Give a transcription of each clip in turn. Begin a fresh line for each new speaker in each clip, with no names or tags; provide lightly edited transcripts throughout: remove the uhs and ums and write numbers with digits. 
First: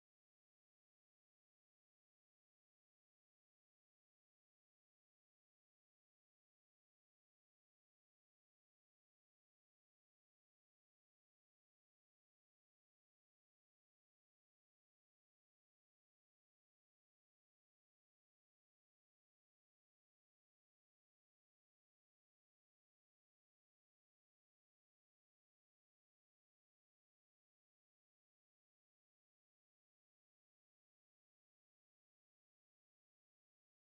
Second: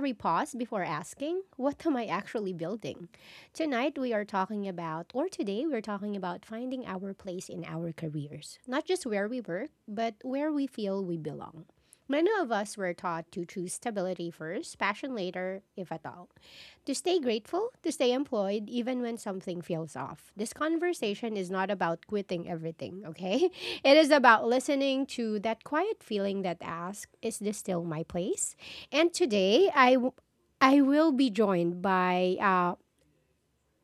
we pause before asking, "What am I actually building?" Tonight we are talking about, or Today we're talking about finding our place in our careers. Not just where we work, but where we feel we belong. Many of us were taught to choose stability first, passion later, if at all, to stay grateful, to stay employed, even when something feels off. This conversation is not about quitting everything, okay? It is about listening to that quiet feeling that asks, "Is this still my place?" And today, I will be joined by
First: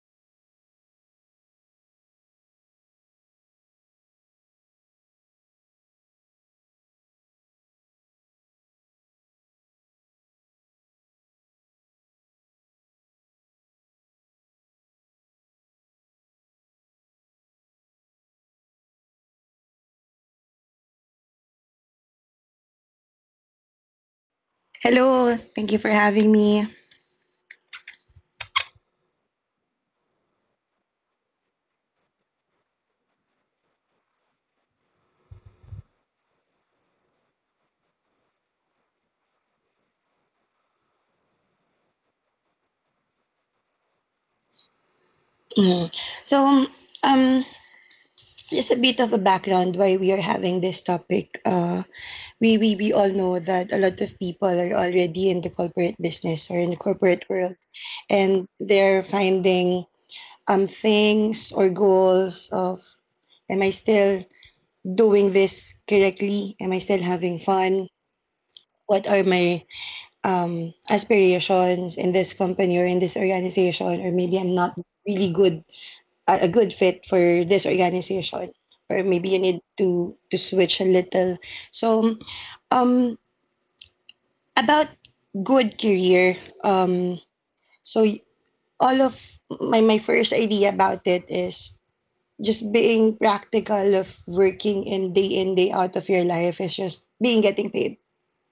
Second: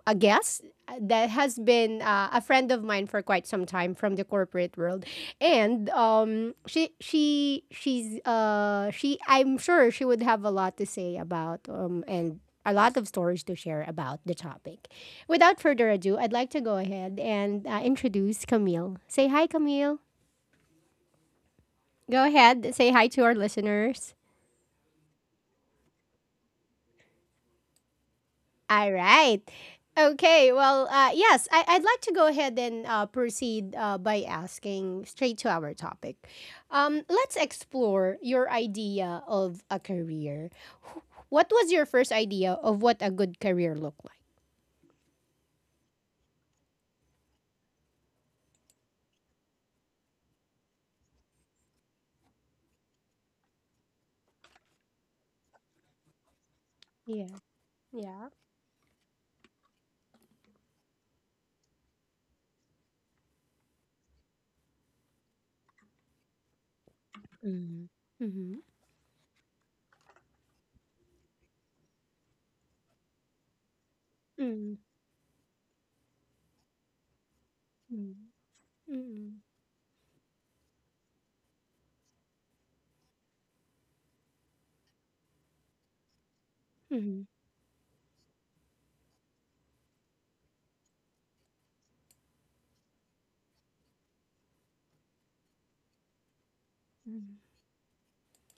a guest that has been a friend of mine for quite some time from the corporate world, and she she's she I'm sure she would have a lot to say about and a lot of stories to share about the topic. Without further ado, I'd like to go ahead and introduce Camille. Say hi, Camille. Go ahead, say hi to our listeners.
Hello, thank you for having me.
All right. Okay. Well, yes, I'd like to go ahead and proceed by asking straight to our topic. Let's explore your idea of a career. Wh- What was your first idea of what a good career looked like?
Mm. So, um, just a bit of a background why we are having this topic. We all know that a lot of people are already in the corporate business or in the corporate
Yeah.
world,
Yeah.
and they're finding things or goals of, am I still doing this correctly? Am I still having
Mm-hmm.
fun?
Mm-hmm.
What are my aspirations in this company or in this organization? Or maybe I'm
Mm-hmm.
not really good a good fit for this organization, or
Mm-hmm.
maybe you need to switch a little. So um about good career, um so y- all of my first idea about it is just being practical of working in day out of your life is just
Mm-hmm.
being getting paid.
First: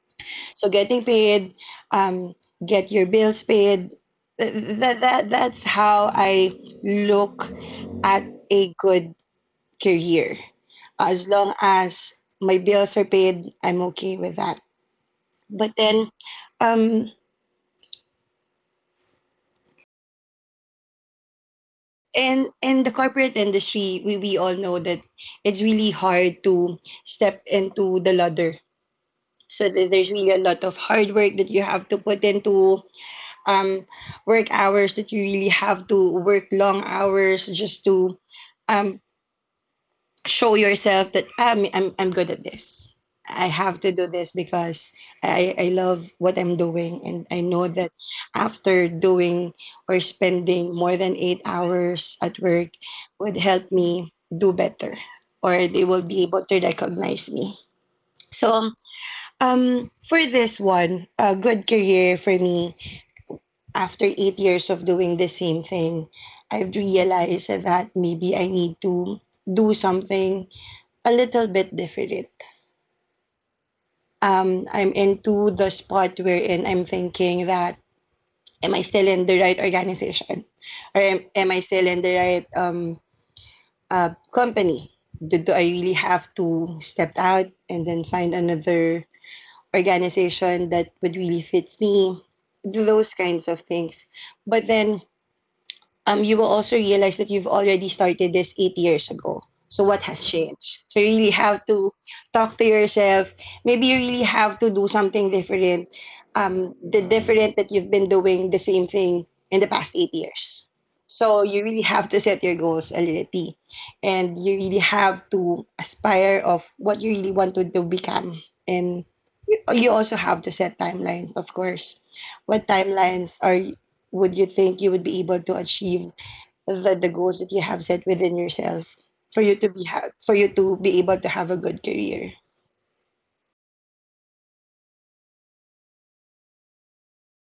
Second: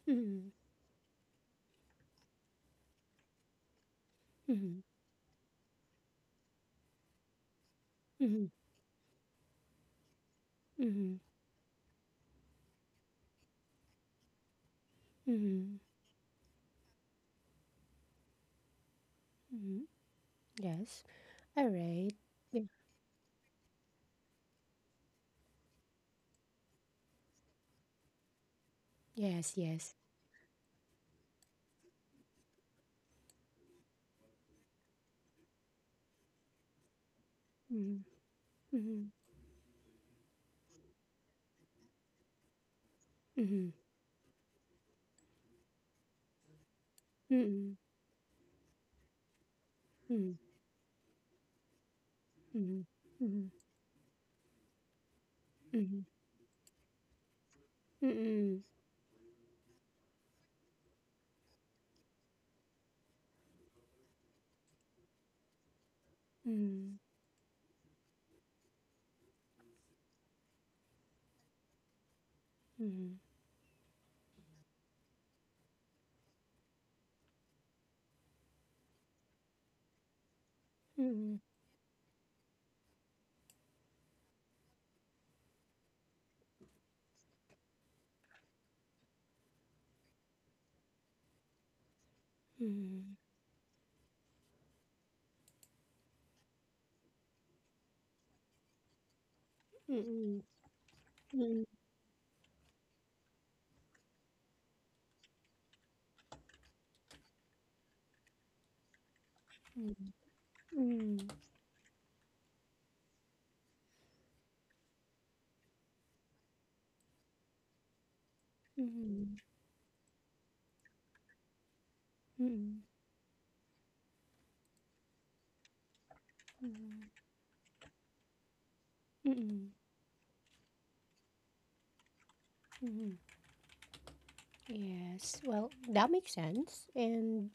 Mm-hmm.
So getting paid, um get your bills paid. Th- th-
Mm-hmm.
that that that's how I look at
Mm-hmm.
a good career.
Mm-hmm.
As long as my bills are paid, I'm okay with that. But
Mm-hmm.
then, um,
Mm-hmm. Yes. All right.
and
Yeah.
in the corporate industry, we all know that it's really hard to step into the ladder.
Yes.
So that
Yes.
there's really a lot of hard work that you have to put into, um, work hours that you really have to work long hours just
Mm-hmm.
to, um,
Mm-hmm.
show yourself that I'm good at this. I
Mm-hmm.
have to do this because I love what I'm doing, and I know
Mm,
that after doing or
mm,
spending more than 8 hours at work
mhm,
would
mhm,
help me do better, or they
mhm,
will be able to recognize me.
mm, mm,
So for this one, a good career for me after 8 years of doing the same thing, I've
mhm,
realized that maybe I need to do something a little bit different.
mm,
I'm into the spot wherein I'm thinking that am I still in the right organization, or
mhm, mm,
am,
mm,
am I still in the right company? Do I really have to step out and then find another organization that would really fits me? Those kinds of things. But then, you will also realize that you've already started this 8 years ago. So
mm,
what has
mhm,
changed? So you really have to talk to yourself. Maybe you really have to do something different. The different that you've been doing the same thing in the past 8 years. So you really have to set your goals a little, and you really have to aspire of what you really want to become. And
mm,
you also have to set timelines, of course. What timelines are would you think you would be able to achieve the goals that you have set within yourself
mhm,
for you
mm,
to be for you to be able to have a good career.
mhm. Yes, well, that makes sense. And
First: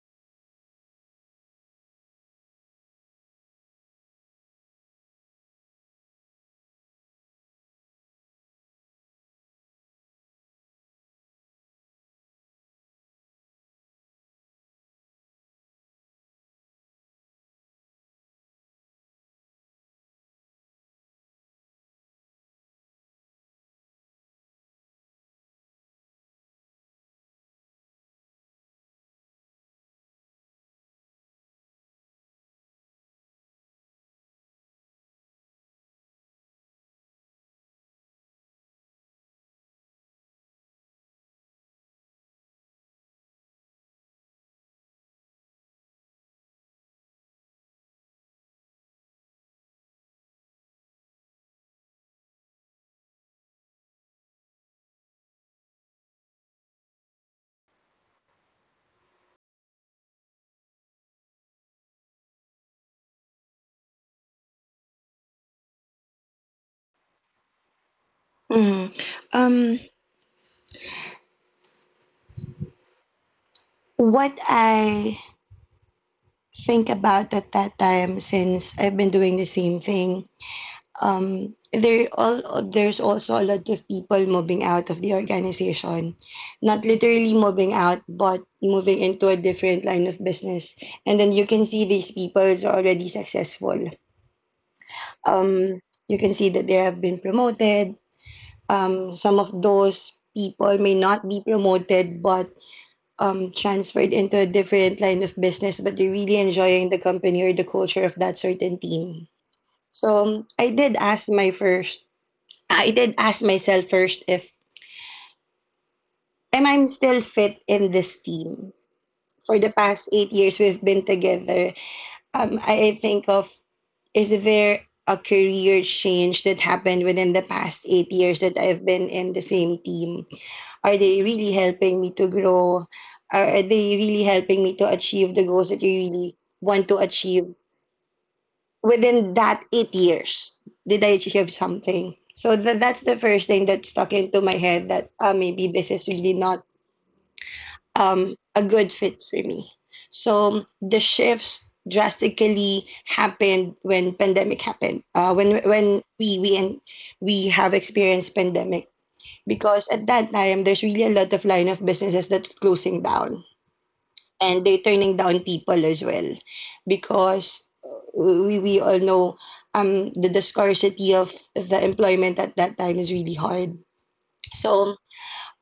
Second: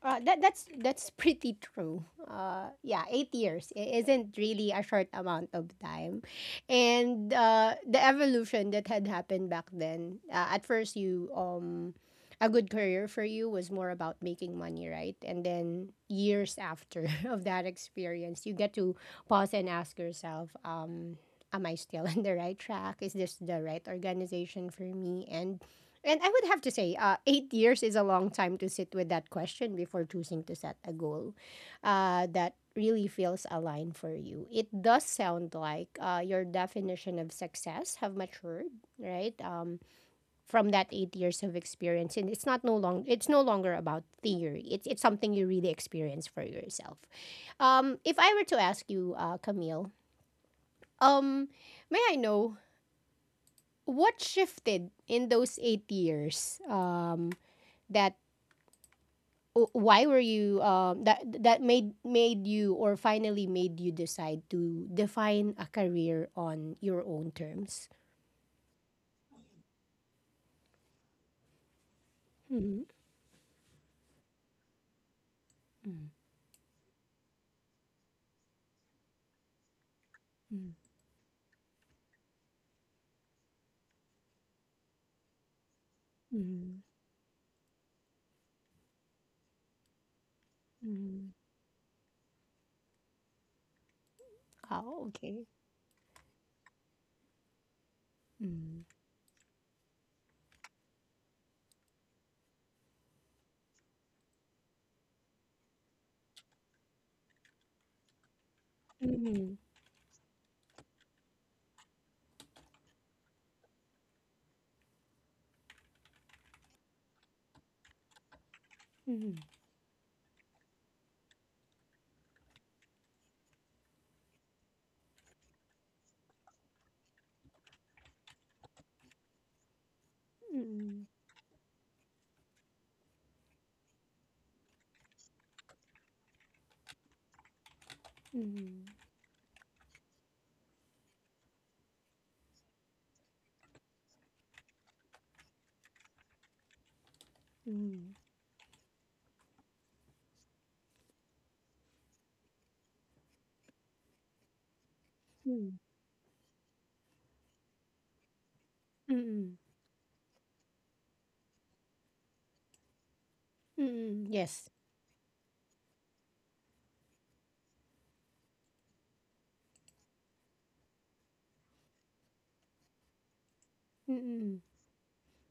That that's pretty true. Yeah, 8 years isn't really a short amount of time, and the evolution that had happened back then. At first, you a good career for you was more about making money, right? And then years after of that experience, you get to pause and ask yourself, am I still on the right track? Is this the right organization for me? And I would have to say, 8 years is a long time to sit with that question before choosing to set a goal that really feels aligned for you. It does sound like your definition of success have matured, right? From that 8 years of experience, and it's not no long. It's no longer about theory. It's something you really experience for yourself. If I were to ask you, Camille, um, may I know what shifted in those 8 years? That why were you that made you, or finally made you decide to define a career on your own terms?
Mm. Um,
Mm-hmm.
what I
Mm,
think about at that time, since I've been doing the same thing,
mm,
um, there's also a lot of people moving out of the organization, not
mm,
literally moving out, but moving into a different line of business, and then
mm.
you can see these people are already successful.
Oh, okay.
Um, you can see that they have been promoted.
Mm,
Some of those people may not be promoted, but transferred into a different line of business, but they're really enjoying the company or the culture of that certain
mm,
team.
mm,
So I did ask myself first if am I still fit in this team?
mm.
For the past 8 years we've been together, I think of is there a career change that happened within the past 8 years that I've been in the same team? Are
Hmm.
they really helping me to grow? Are they really helping me to achieve the goals that you really want to achieve
Mm.
within that 8 years? Did I achieve something? So that's the first thing that stuck into my head that maybe this is really not
Hmm.
a good fit for me. So the shifts drastically happened when pandemic happened.
Mm.
When we and We have experienced pandemic
Hmm.
because at that time there's really a lot of line of businesses that are closing down,
Mm-mm.
and
Yes.
they're turning down people as well because we all know the scarcity of the employment at that time is really hard.
Mm. Hmm.
So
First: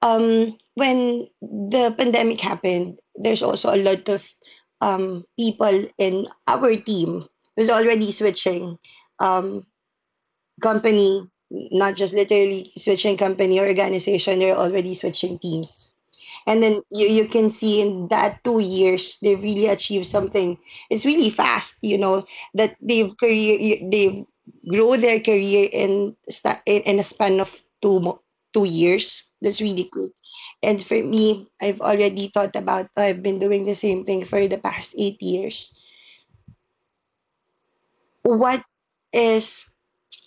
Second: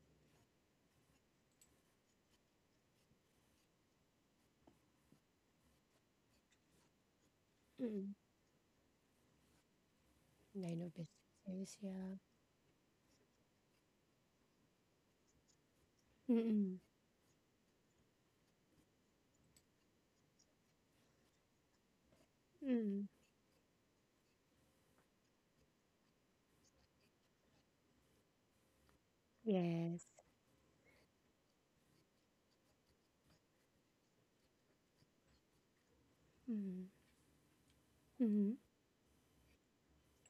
um, when the pandemic happened, there's also a lot of people in our team was already
Mm-mm.
switching um
Line of
company.
businesses,
Not
yeah.
just literally switching company or organization, they're already switching teams, and
Mm-mm.
then you can see in that 2 years they really achieved something. It's really fast, you know, that
Hmm.
they've grow their career in in a span of two mo- 2 years. That's really
Yes.
quick. And for me, I've already thought about, oh, I've been doing the same thing for the past 8 years.
Mm-mm.
What is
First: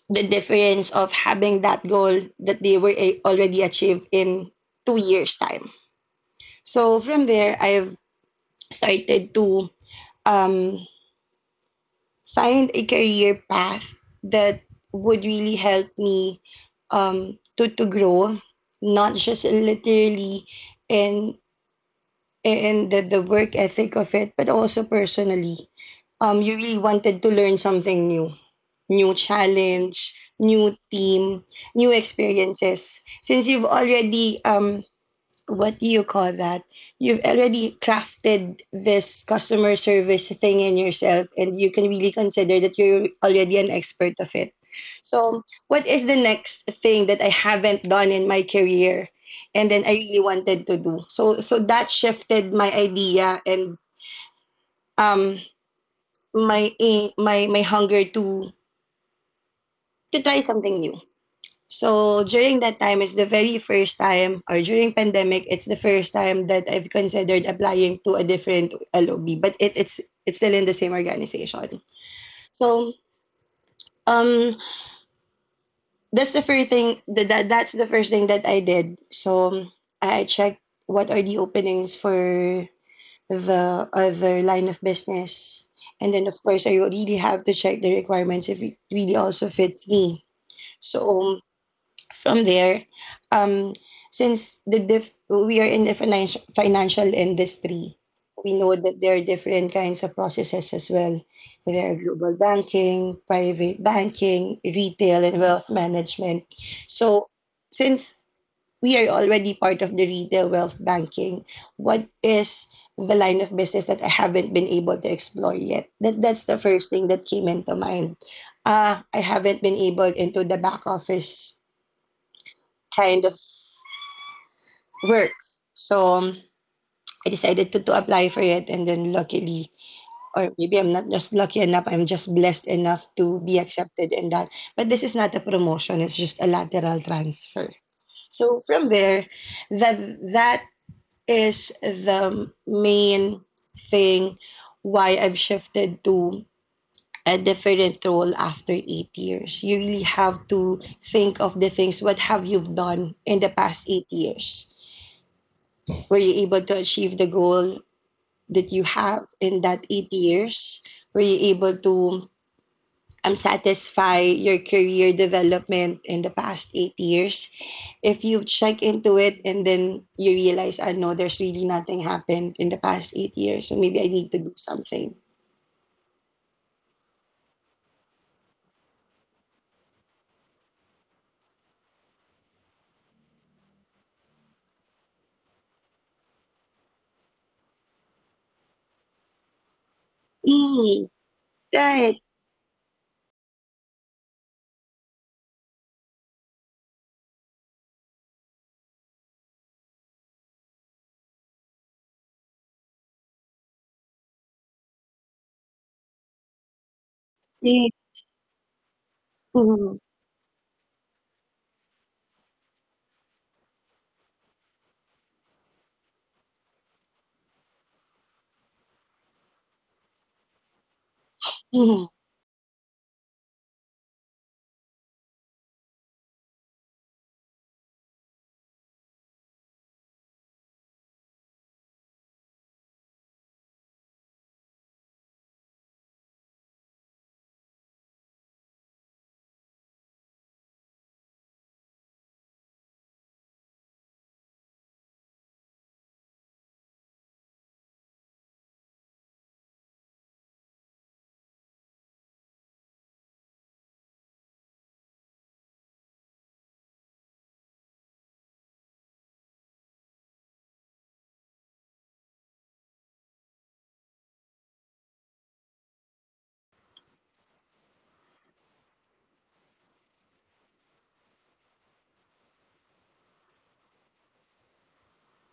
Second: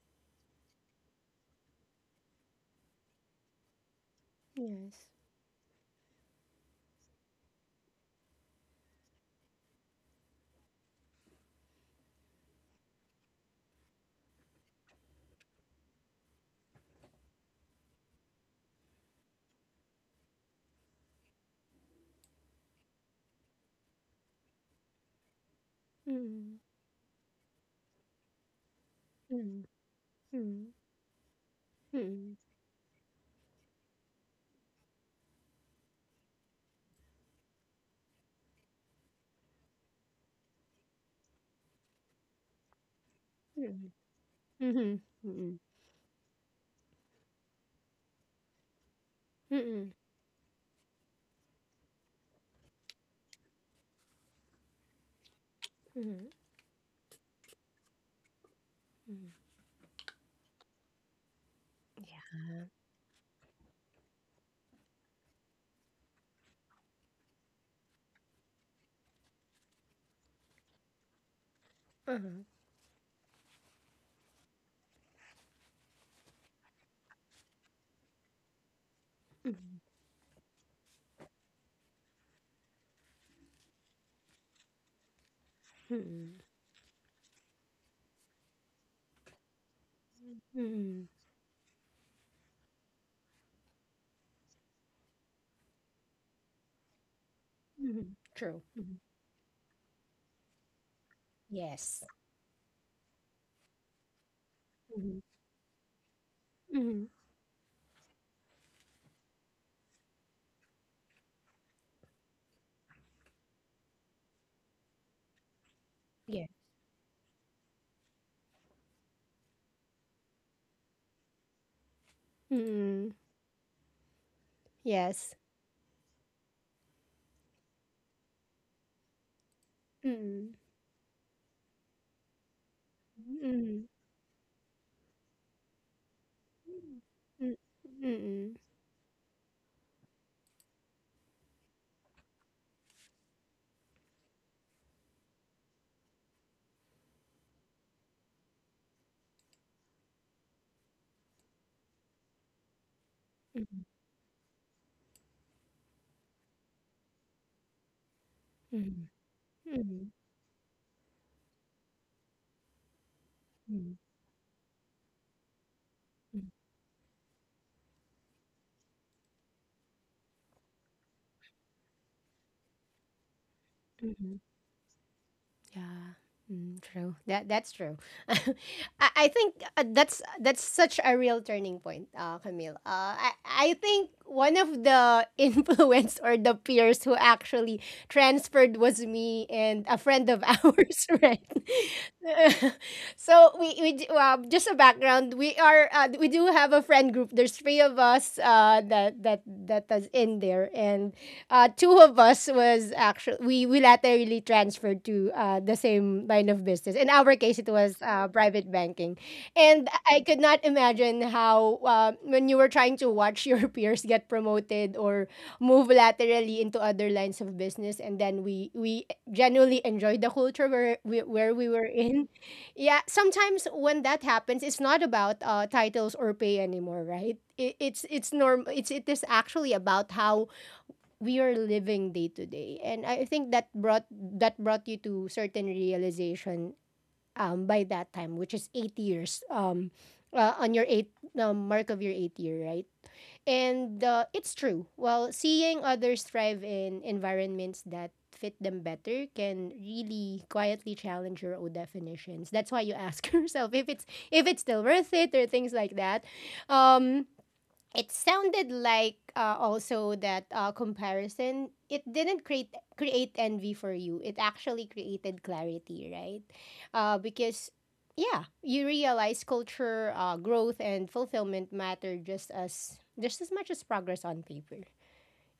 the difference of having that goal that they were already achieved in two
Yes.
years time? So from there, I've started to um, find a career path that would really help me to grow, not just literally in, in the work ethic of it, but also personally. You
Mm-mm.
really wanted to learn something new, new challenge,
Mm.
new team, new
Hmm.
experiences. Since you've already what do you call that? You've already crafted this customer service thing in yourself, and you can really consider that you're already an
Mm.
expert of it.
Mhm.
So,
Mm.
what is the next thing that I haven't done in my career, and then
Mm.
I really wanted to do? So, that shifted my idea and um
Mhm.
my eh, my hunger
Mhm.
to try something new. So
Yeah.
during that time, it's the very first time, or during pandemic, it's the first time that I've considered applying to a different LOB, but it's still in the same organization.
Uh-huh.
So um, that that's the first thing that I did. So
Mhm.
I checked what are the openings for the other line of business, and
Mm.
then of course I really have to check the requirements if it really also fits me.
Mhm.
So from there, um, since we are in the financial industry,
Mhm.
we
True.
know
Mhm.
that there are different kinds of processes as well. There are
Yes.
global banking, private banking,
Mhm.
retail, and wealth management.
Mhm.
So, since we are already part of the retail wealth banking, what is the line of business that I haven't been able to explore yet?
Yeah.
That's the first thing that came into mind. I haven't been able into the back office
Mm.
kind of
Yes.
work. So I decided to apply for it, and then luckily, or
Mm.
maybe I'm not just lucky enough, I'm just blessed enough to be
Mm.
accepted in that. But this is not a promotion, it's just a lateral
Mm.
transfer.
Mm.
So from there, that that is the main thing why I've shifted to a different role after 8 years. You really have to think of the things what have you done in the
Mm.
past 8 years? Were you able to achieve the goal that you
Mhm.
have in that
Mhm.
8 years? Were you able to
Mhm.
satisfy your career development in the
Mhm.
past 8 years? If you check into it and then you realize, I know there's really nothing happened in the past 8 years, so maybe I need
Mhm.
to do something.
Yeah. Mm, true. That's true. I, I think that's such a real turning point, Camille. I think one of the influence or the peers who actually transferred was me and a friend of ours,
Mm,
right?
right.
So just a background. We do have a friend group. There's three of us that is in there, and two of us was actually we laterally transferred to the same line of business. In our case, it
Yeah.
was private banking, and
Mm,
I could not imagine how when you were trying to watch your peers get promoted or move laterally into other lines of business, and then we genuinely enjoyed the culture where we were
mm,
in. Yeah, sometimes when that happens, it's not about titles or pay anymore, right? It's norm. It is actually about how we are living day to day, and I think that brought you to certain realization by that time, which is 8 years, on your eight mark of your eighth year, right. And it's true. Well, seeing others thrive in environments that fit them better can really quietly challenge your own definitions. That's why you ask yourself if it's still worth it, or things like that. um it sounded like, also, that comparison, it didn't create envy for you. It actually created clarity, right. Because yeah, you realize culture, growth and fulfillment matter just as much as progress on paper.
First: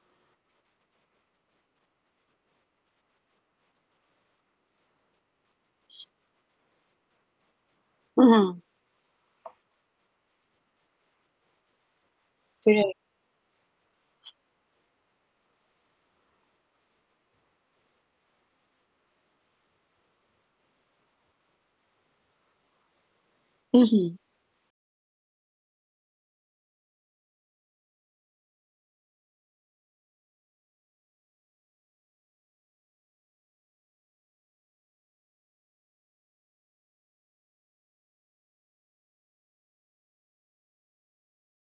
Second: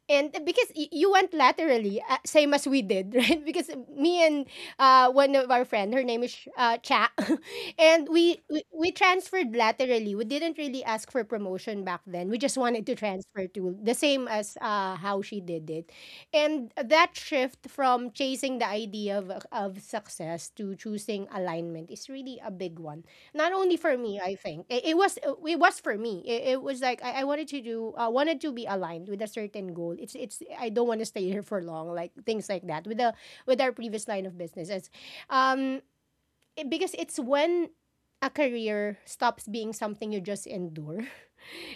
And because you went laterally, same as we did, right? Because me and one of our friend, her name is Cha, and we,
mm,
we we transferred laterally. We didn't really ask for promotion back then. We just wanted
correct.
to transfer to the same as how she did it, and that shift from chasing the idea of success to choosing alignment is really a big one. Not only for
Mhm.
me, I think it was for me. It was like I wanted to be aligned with a certain goal. It's I don't want to stay here for long, like things like that, with our previous line of businesses. um, because it's when a career stops being something you just endure,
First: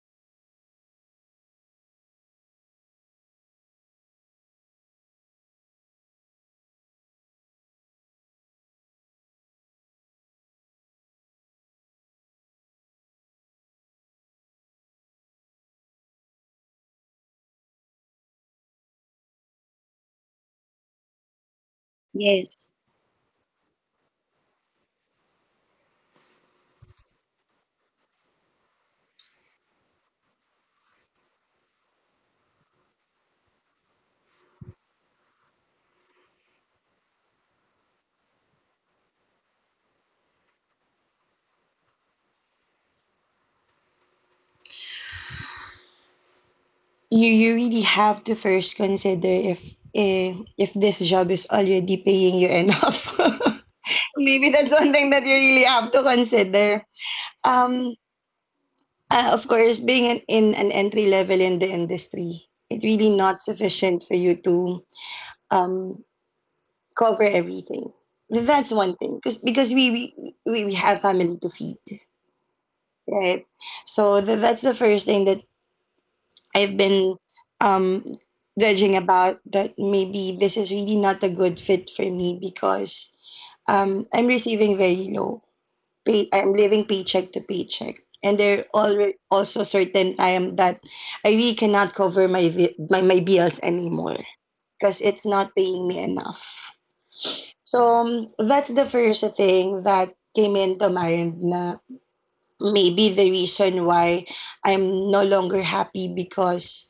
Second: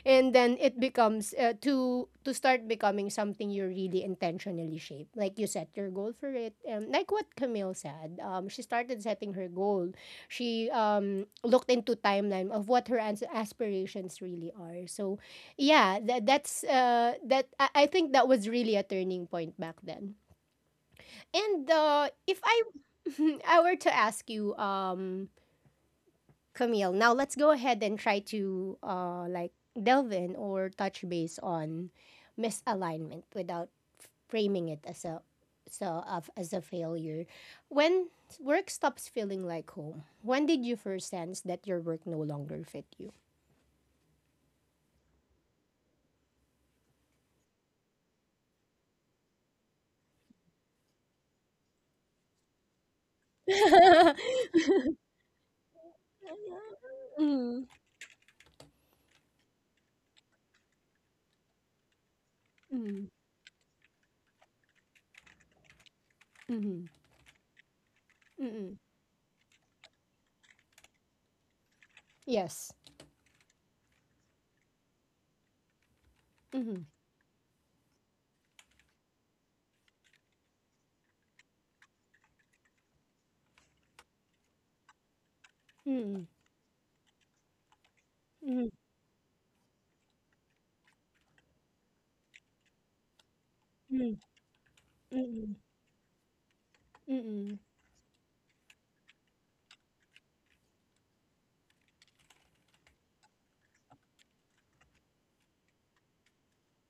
and then it becomes, to start becoming something you really intentionally shape, like you set your goal for it, like what Camille said. She started setting her goal. She looked into timeline of what her aspirations really are. So yeah, that, that's that I think that was really a turning point back then. And if I
Yes.
I were to ask you, Camille. Now let's go ahead and try to, like, delve in or touch base on misalignment without framing it as a so of as a failure. When work stops feeling like home, when did you first sense that your work no longer fit you?
You really have to first consider if if this job is already paying you enough. Maybe that's one thing that you really have to consider.
Mm,
Um, of course, being in an entry level in the industry, it's
mm,
really not sufficient for you to um,
mhm,
cover everything.
mhm.
That's one thing, because we have family to feed,
Yes.
right? So that's the first thing that I've
Mhm,
been um, judging about, that maybe this is really not a good fit for me because I'm receiving very low
mhm,
pay. I'm living paycheck to paycheck. And there
mhm,
are also certain time that I really cannot cover my bills
mhm,
anymore because
mhm,
it's
mhm,
not paying me enough.
mhm,
So that's the first thing that came into mind na, maybe the reason why I'm no longer happy because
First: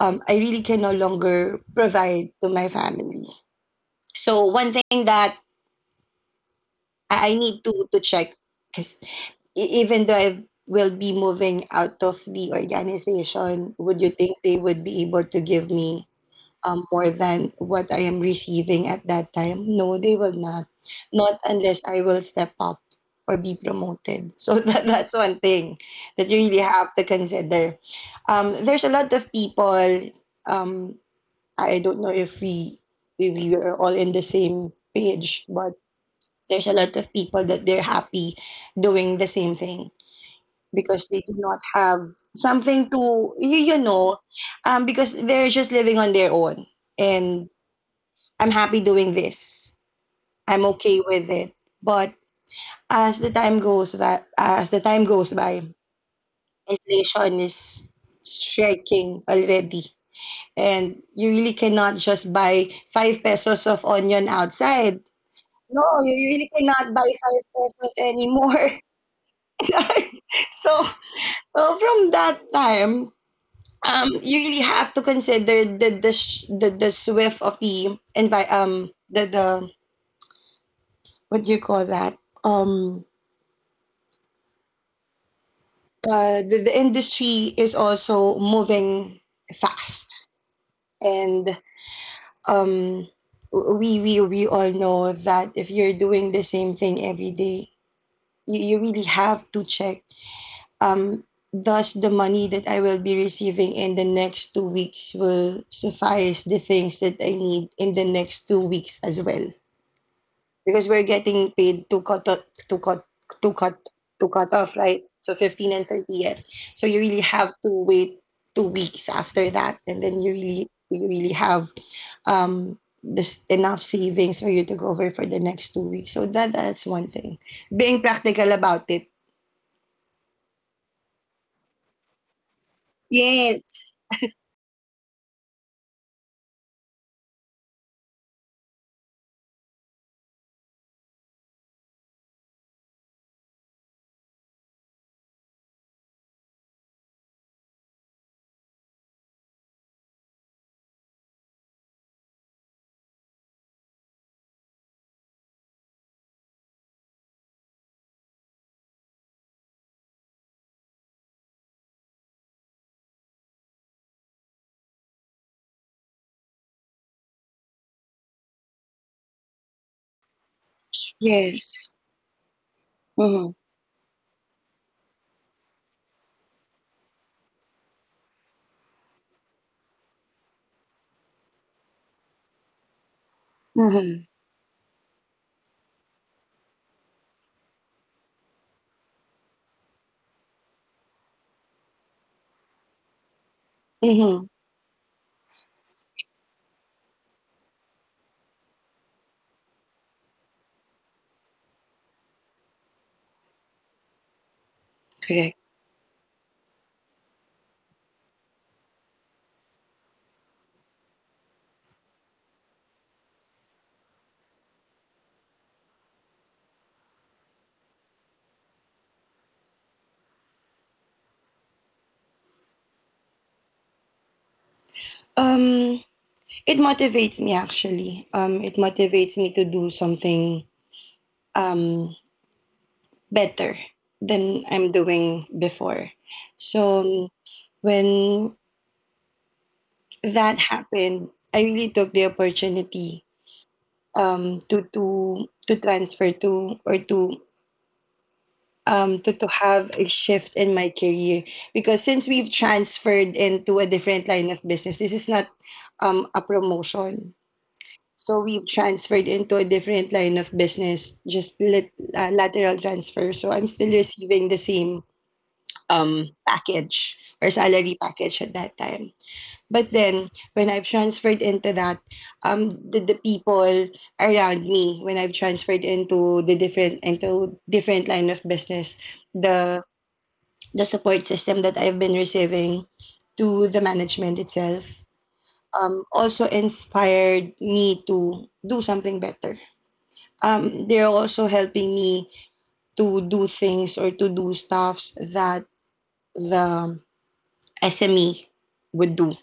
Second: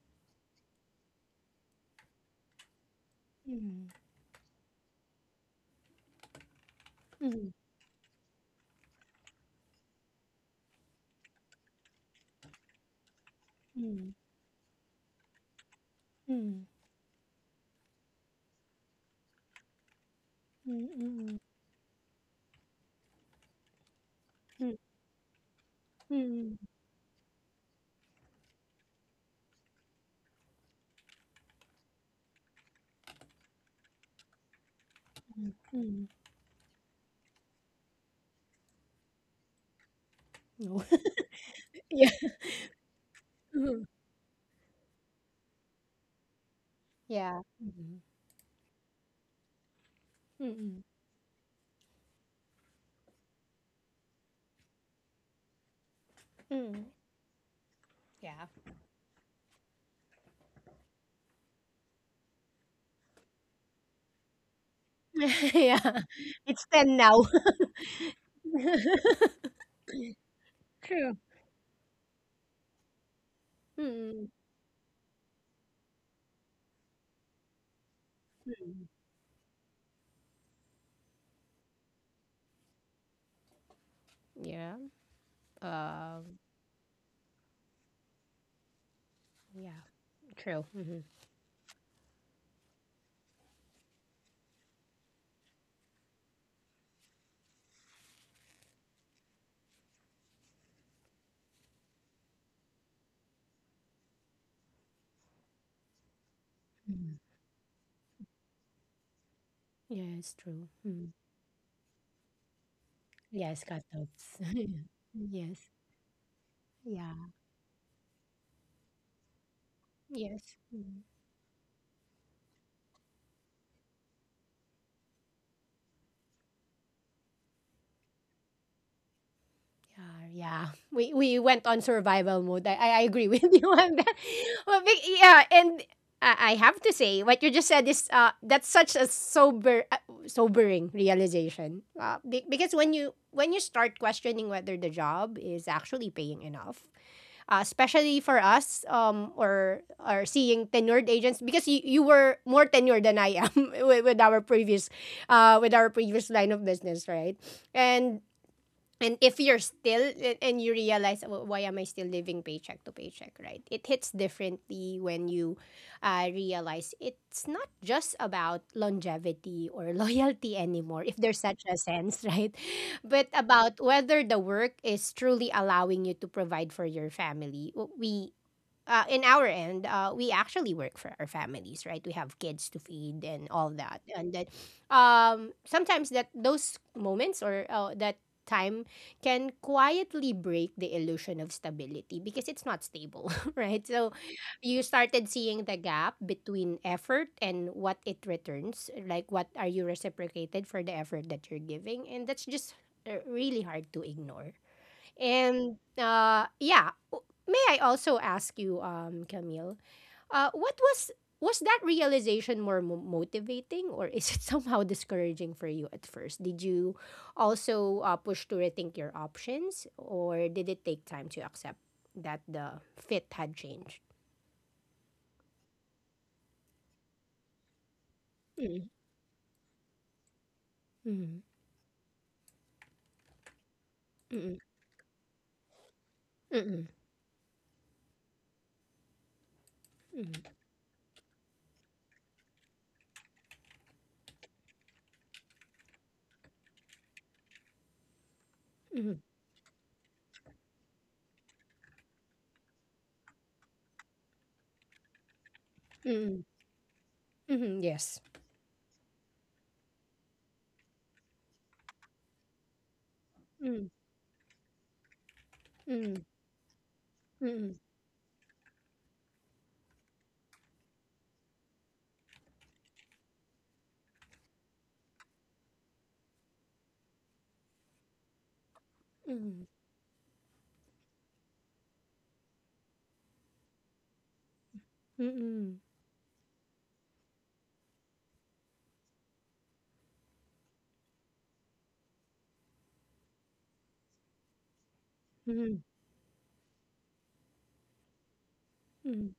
I really can no longer provide to my family.
mhm,
So one thing that I need to check, because even though I will be moving out of the organization, would you
mhm,
think they would be able to give me
mhm,
more than what I am receiving at that time? No, they will not.
mhm,
Not
mhm,
unless I will step up or be promoted. So
mhm.
that's one thing that you really
Mm,
have to consider. There's a lot of people. Um, I don't know if we are all in the same page,
mm,
but
mm.
there's a lot of people that they're happy doing the same thing
No.
because they do not have
Yeah.
something to you, you
Mhm.
know Because they're just living on their own and
Yeah. Hmm.
I'm happy doing this. I'm
Mm.
okay with it, but as the time goes by,
Mm.
inflation is
Yeah.
striking already, and you really cannot just buy five pesos of onion outside. No,
Yeah.
you really
It's
cannot
10
buy
now.
five pesos anymore. So
True.
from that time,
Mm,
you really have to consider the swift of the
mm.
what do you call that, um
Yeah.
uh
Um.
the, the industry is also moving
Yeah.
fast.
True. Hmm.
And um we all know that if you're doing the same thing every day, you really have to check. Um, thus, the money that I will be receiving in the next 2 weeks will suffice the things that
Mm.
I need in the next 2 weeks as well.
Yeah, it's true.
Because we're
Mm.
getting paid to cut o- to cut to
Yes,
cut
got
to
thoughts.
cut off, right? So 15
Yes.
and 30th. So you really
Yeah.
have to wait 2 weeks after that, and then you
Yes.
really
Mm.
you really have this enough savings for you to cover for the next 2 weeks. So that's one thing. Being practical about it.
Yeah, yeah. We went on survival mode. I agree with you
Yes.
on that. Well, yeah, and I have to say what you just said is that's such a sober, sobering realization. Because when you start questioning whether the job is actually paying enough, especially for us, or seeing tenured agents, because you were more tenured than I am with, with our previous with our previous line of business, right? And and if you're still, and you realize, "Well, why am I still living paycheck to paycheck," right, it hits differently when you realize it's not just about longevity or loyalty anymore, if there's such a
Yes.
sense, right, but
Mm-hmm.
about whether the work is truly allowing you to provide for your family. W- we In our end, we actually work for our families, right? We have kids to feed and all that,
Mm-hmm.
and that sometimes that those moments or that time can quietly break the illusion of stability, because it's not stable, right? So
Mm-hmm.
you started seeing the gap between effort and what it returns, like what are you reciprocated for the effort that you're giving, and that's just really hard to ignore.
Correct.
And yeah, may I also ask you, Camille, what was that realization more motivating, or is it somehow discouraging for you at first? Did you also push to rethink your options, or did it take time to accept that the fit had changed?
Um, it motivates me actually. It
Mm,
motivates me to do something
mm,
um better
mm,
than I'm doing before.
mm,
So when
mm,
that happened, I really took the opportunity to transfer to, or to um
mm,
to, to have a shift in my career, because since we've transferred into a different line of business, this is not a
mm,
promotion.
mm. Yes.
So we transferred into a different line of business, just lateral transfer. So I'm still
Mm,
receiving the same
mm,
package or
mm, mm,
salary package at that time. But then when I've transferred into that, the people around me, when I've transferred into the different into different line of business,
mm,
the the support system that I've been receiving to the management itself,
mm, mm,
also inspired me to do something better. Um, they're also helping me to do things or to do stuffs that the SME would do.
mm,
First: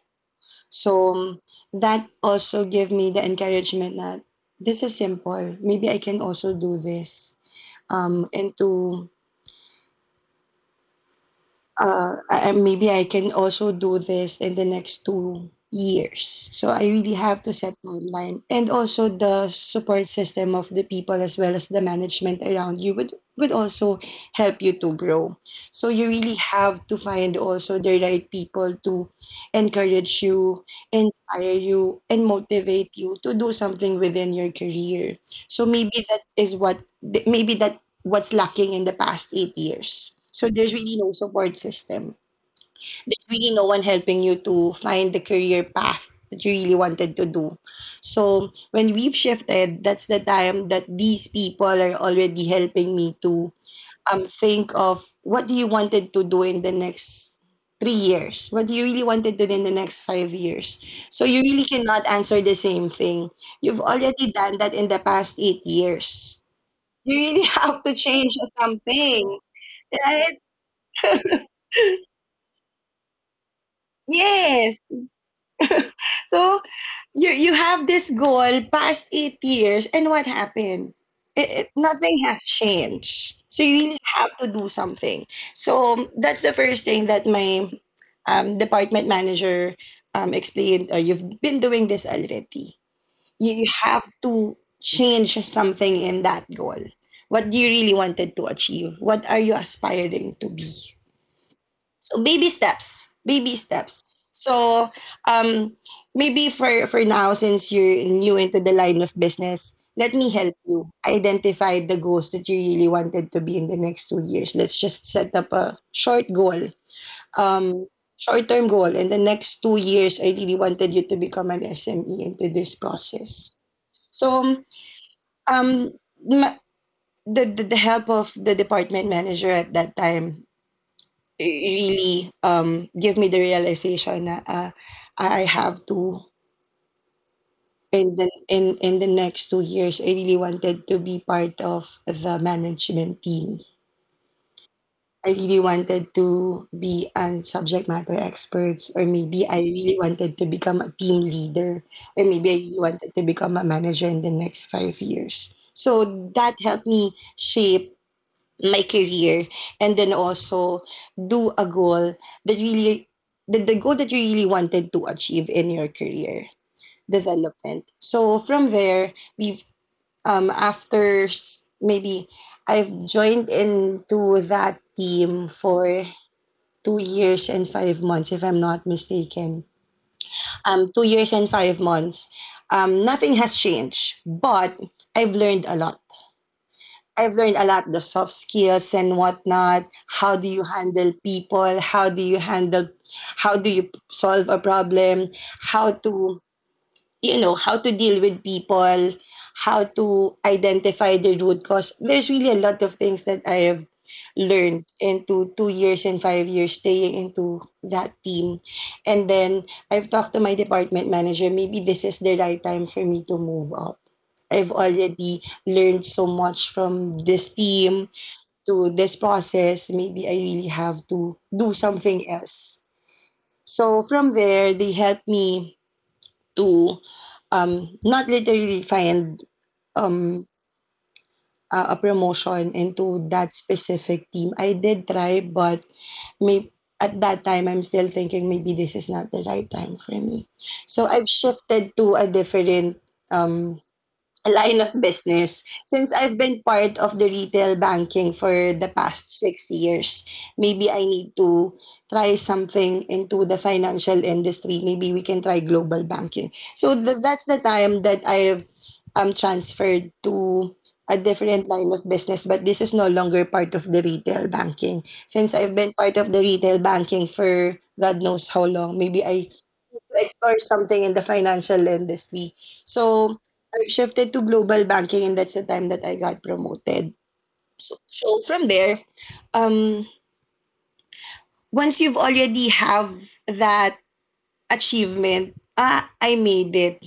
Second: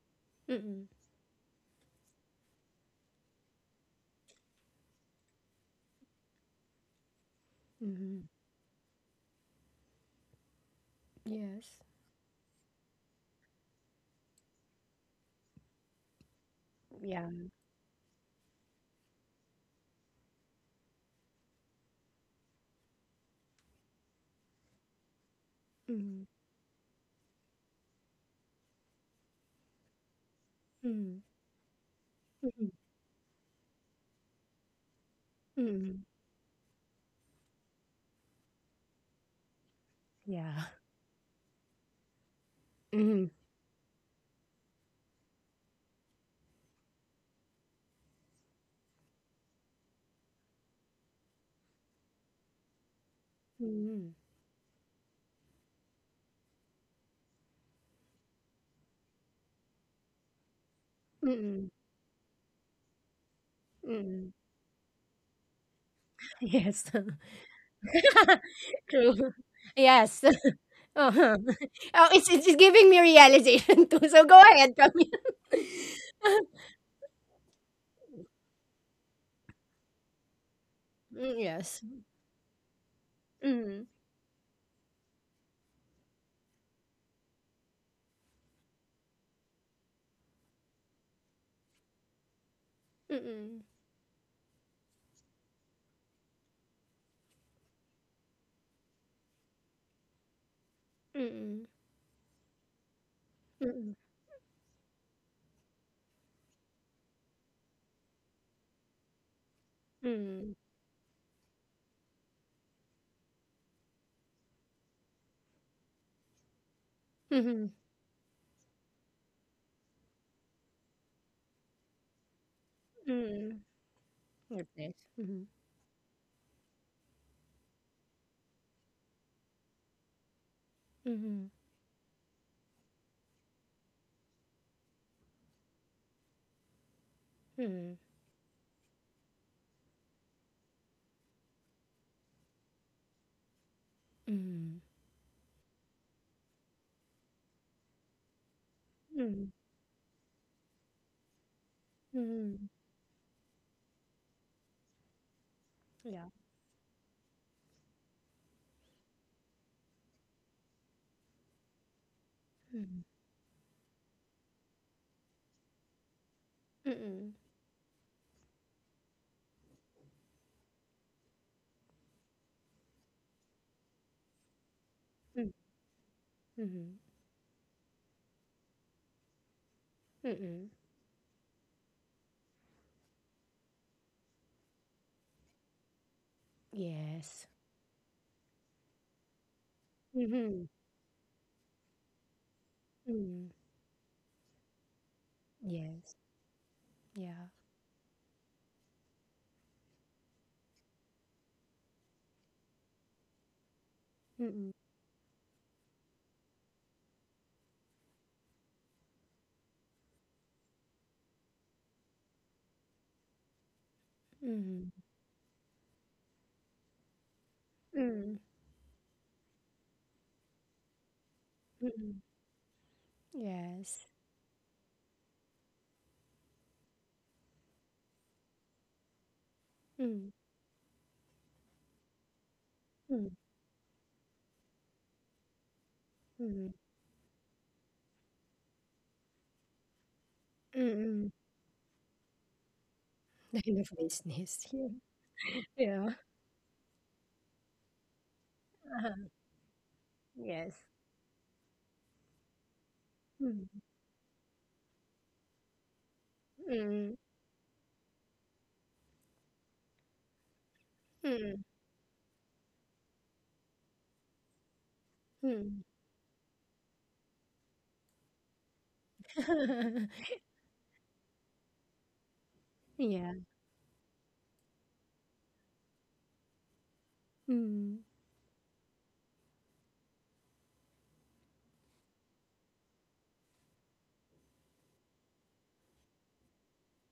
mm, mm,
So that also gave me the encouragement that this is simple. Maybe I can also do this.
mm.
And
Yes.
maybe I can also do this in the next 2 years. So I really
Yeah.
have to set timeline, and also the support system of the people as well as the management around you would also help you to grow. So you
Mhm.
really have to find also the right people to encourage you,
Mhm.
inspire you, and
Mhm.
motivate you to do something within your career. So
Mhm.
maybe that is what th- maybe that what's lacking in the past 8 years. So
Yeah.
there's really no support system. There's
Mhm.
really no one helping you to find the career path that you really wanted to do. So when we've shifted, that's the time that these people are already helping me to
Mhm.
think of, what do you wanted to do in the next 3 years? What do you really wanted to do in the next 5 years? So you really
Mhm.
cannot answer the same thing. You've
Mhm.
already done that in the past eight years
Yes.
You really have to change
True.
something,
Yes.
right?
Uh-huh. Oh, it's giving me realization too. So go ahead,
Yes.
Camille.
So you have this goal past 8 years, and what happened?
Mm, yes.
Nothing has changed. So
Mm.
you really have to do something. So that's the first thing that my department manager explained. You've been doing this already. You,
Mm.
you have to change something in that goal. What do you really wanted to achieve? What are you aspiring to be?
Mm.
So baby steps,
Mm.
so um maybe for now, since you're new into the line of business, let me
Mm.
help you identify the goals that you really wanted to be in the next 2 years. Let's just set up a short goal,
Mm.
um short-term goal. In the next 2 years, I really wanted you to become an SME into this
Mm.
process.
Yes.
So
Yes. Mhm.
um ma- the, the help of the department manager at that time
Mhm.
really give me the realization that I have to,
Mhm.
in the next 2 years, I really wanted to be part of the management team.
Mhm.
I really wanted to be a subject matter expert, or
Mhm.
maybe I really wanted to become a team leader, or maybe I
Mhm.
really wanted to become a manager in the next 5 years.
Yeah.
So that helped me shape my career, and then also do a goal that
Mhm.
really, the goal that you really wanted to achieve in your career
Mhm.
development. So from there, we've after s- maybe I've joined into that
Mhm.
team for
Mhm.
2 years and 5 months, if I'm not mistaken.
Mm-mm.
Um, 2 years and 5 months, um, nothing has changed, but I've learned a lot. I've
Yes.
learned a lot, the soft skills and whatnot. How do
Mhm.
you handle people? How do you handle?
Mm.
How do you solve a problem? How
Yes.
to, you
Yeah.
know, how to deal with people, how to identify the root cause. There's really a lot of things that I have
Mm-mm.
learned into 2 years and 5 years staying into that team. And then I've talked to my department manager, maybe this is the right time for me to move up. I've
Mhm.
already learned so much from this team,
Mm.
to this process. Maybe I really have to do
Mm.
something else.
Yes.
So from there, they helped me to not literally find
Mm.
um, a promotion
Mm.
into that specific team. I did try, but
Mm.
may, at that time, I'm still thinking maybe this is not the right time for me. So
Mm.
I've shifted to a different
Line
um,
of business.
line of
Yeah.
business,
Yeah.
since I've been part of the retail banking for the
Uh-huh.
past 6 years.
Yes.
Maybe I need to try something into the
Mm.
financial industry. Maybe we can try global banking. So
Mm.
that's the time that I've transferred to a
Mm.
different line of business, but this is no longer part of the retail banking. Since I've
Mm.
been part of the retail banking for God knows how long, maybe I need to explore something in the financial industry.
Yeah.
So I shifted to global banking, and that's the time that I got promoted.
Mm.
So, from there, um, once you've already have that achievement, ah, I made it.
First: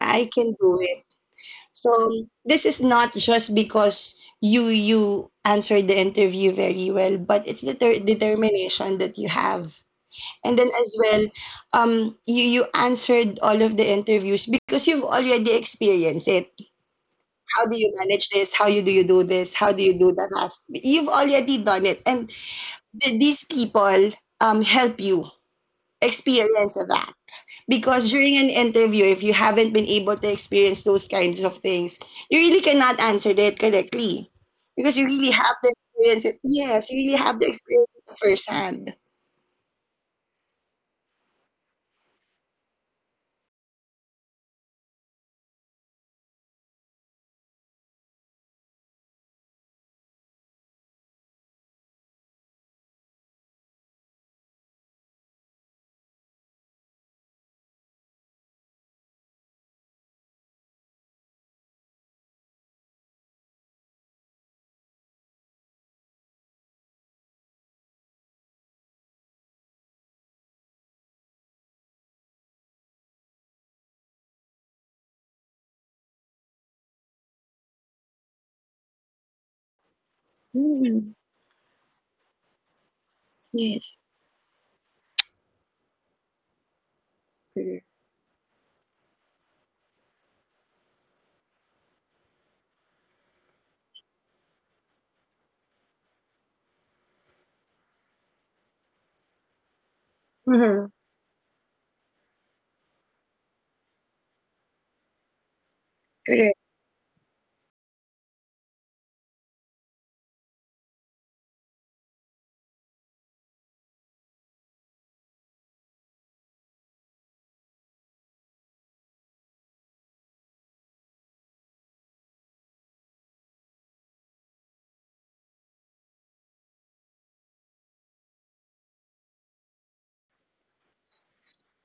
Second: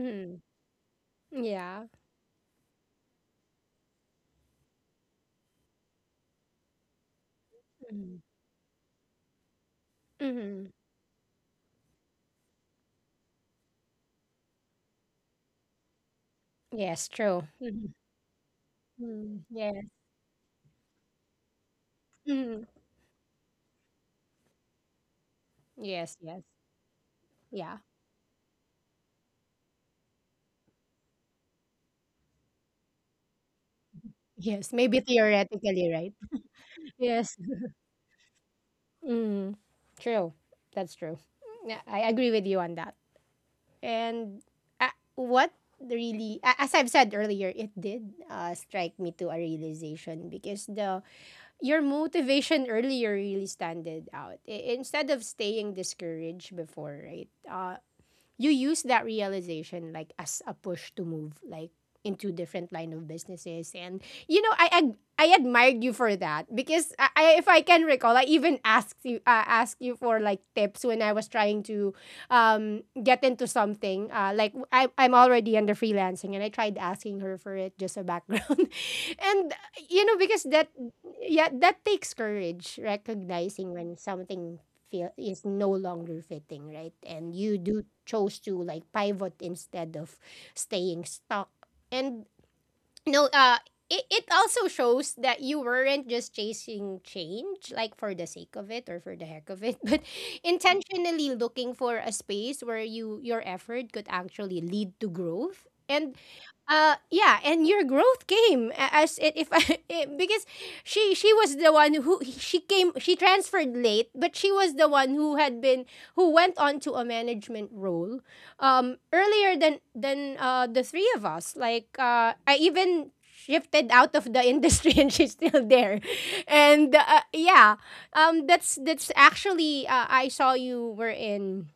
I can do it.
Yeah.
So this is not just because you answered the interview very well, but it's the
Mm.
determination that you have. And then
Mm.
as well, you answered all of the interviews because you've already experienced it.
Yes, true.
How do you
Mhm.
manage this? How you do this?
Mm.
How do you
Yes.
do that task? You've already done it, and
Mm.
these people help you
Yes, yes.
experience that,
Yeah.
because during an interview, if you haven't been able to experience those kinds of things, you really cannot answer that correctly,
Yes,
because
maybe
you really have to
theoretically, right?
experience it. Yes, you really have
Yes.
to experience it firsthand.
Mm, true. That's true. Yeah, I agree with you on that. And uh, what really, as I've said earlier, it did strike me to a realization because the your motivation earlier really standed out. I- instead of staying discouraged before, right? You use that realization like as a push to move like into different line of businesses. And you know I admired you for that because I if I can recall I even asked you for like tips when I was trying to get into something like I'm already under freelancing and I tried asking her for it, just a background. and you know because that
Mm,
Yeah, that takes courage, recognizing
yes,
when something feel is no longer fitting, right? And you
correct.
do chose to like pivot instead of staying stuck. And no, it also shows that you weren't just chasing change like for the sake of it or for the heck of it, but
Mm-hmm.
intentionally looking for a space where your effort could actually lead to growth. And
Correct.
yeah and your growth came a- as it if I, because she was the one who she transferred late, but she was the one who had been, who went on to a management role earlier than the three of us. Like I even shifted out of the industry and she's still there. And yeah, that's actually, I saw you were in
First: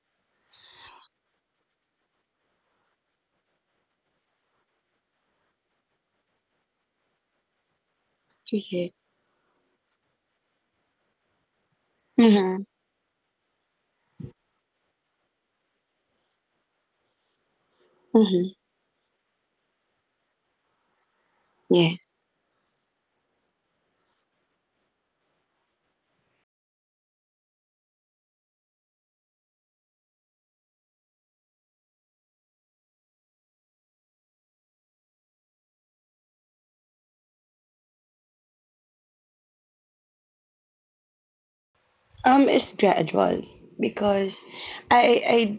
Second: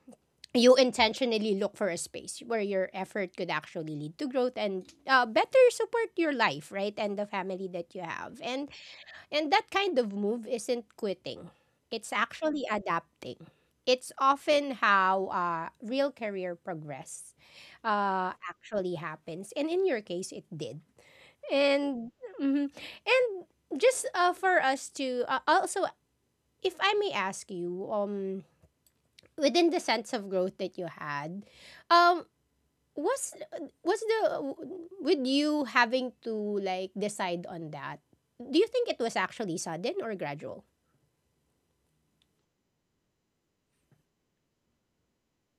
you intentionally look for a space where your effort could actually lead to growth and better support your life, right, and the family that you have. and
Correct.
and that kind of move isn't quitting, it's
Mm-hmm.
actually adapting. It's often how real career progress
Mm-hmm.
actually happens, and in your case it did. And
Yes.
mhm. And just for us to also, if I may ask you, within the sense of growth that you had, um was was the with you having to, like, decide on that, do you think it was actually sudden or gradual?
It's gradual, because I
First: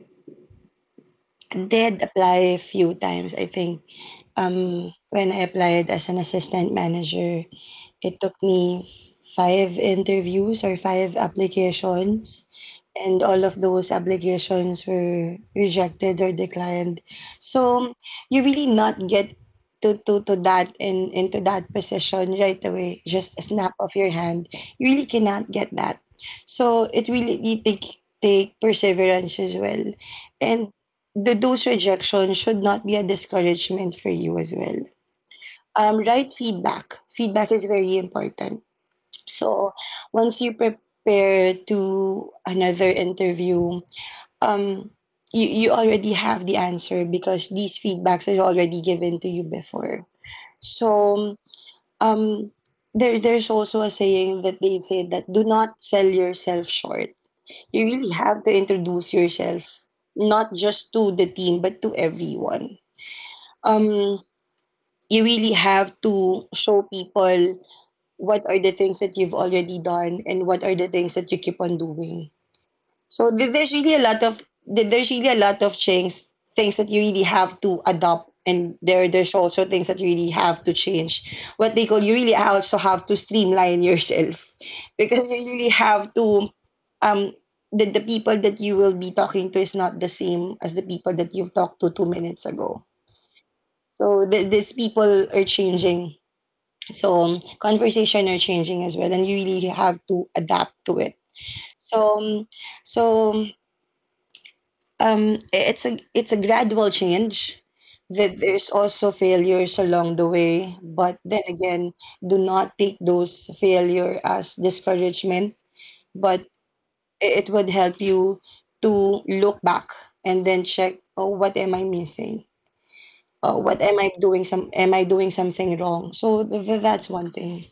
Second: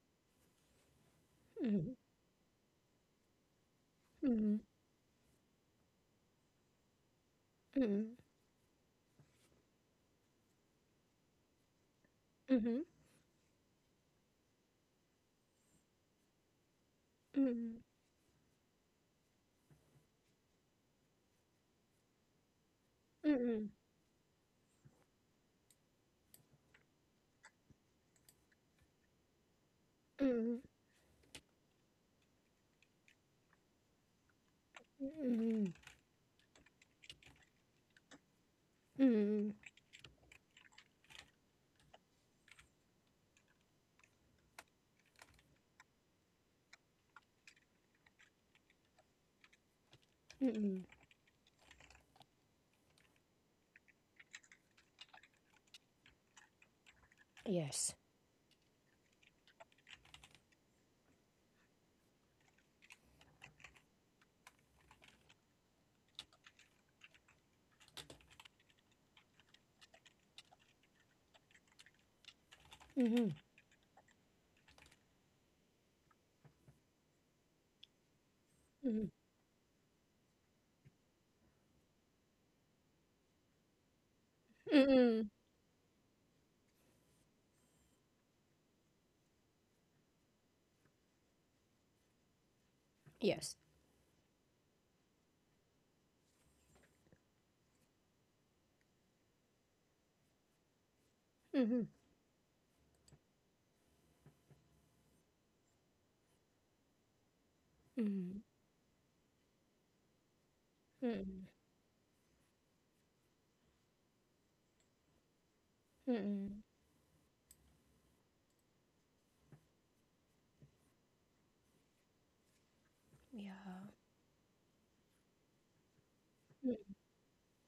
Mhm,
did apply a few times, I think.
mhm,
When I applied as an assistant manager,
mhm,
it took me five interviews or five applications,
mhm,
and all of those applications were rejected or declined.
mhm,
So you really not get to, to that and into that position right away, just a snap
mhm,
of your hand. You really cannot get that. So it really take perseverance as well.
mhm,
And those rejections should not be a discouragement for you as well,
mhm,
right feedback. Feedback is very important.
mhm,
So once you prepare to another interview, um, you already have the answer, because these feedbacks are already given to you before.
mhm.
So um, there's also a saying that they say that do not sell yourself short. You
Yes.
really have to introduce yourself not just to the team but to everyone. Um, you really have to show people what are the things that you've already done and what are the things that you keep on doing.
Mhm,
So there's really a lot of things, things that you really have to adopt. And
mhm,
there's also things that you really have to change, what they call, you really also have to streamline yourself
mhm,
because you really have to um, the people that you will be talking to is not the same as the people that you've talked to 2 minutes ago.
Yes.
So these people are changing, so conversation are changing as well, and you really have to adapt to it.
Mhm,
So so it's a gradual change. That
mhm,
there's also failures along the way, but then
mhm,
again, do not take those failure as discouragement. But
mhm.
it would help you to look back and then check, oh, what am I missing? Oh, what
Yeah.
am I doing? Some Am I doing something wrong? So that's one thing.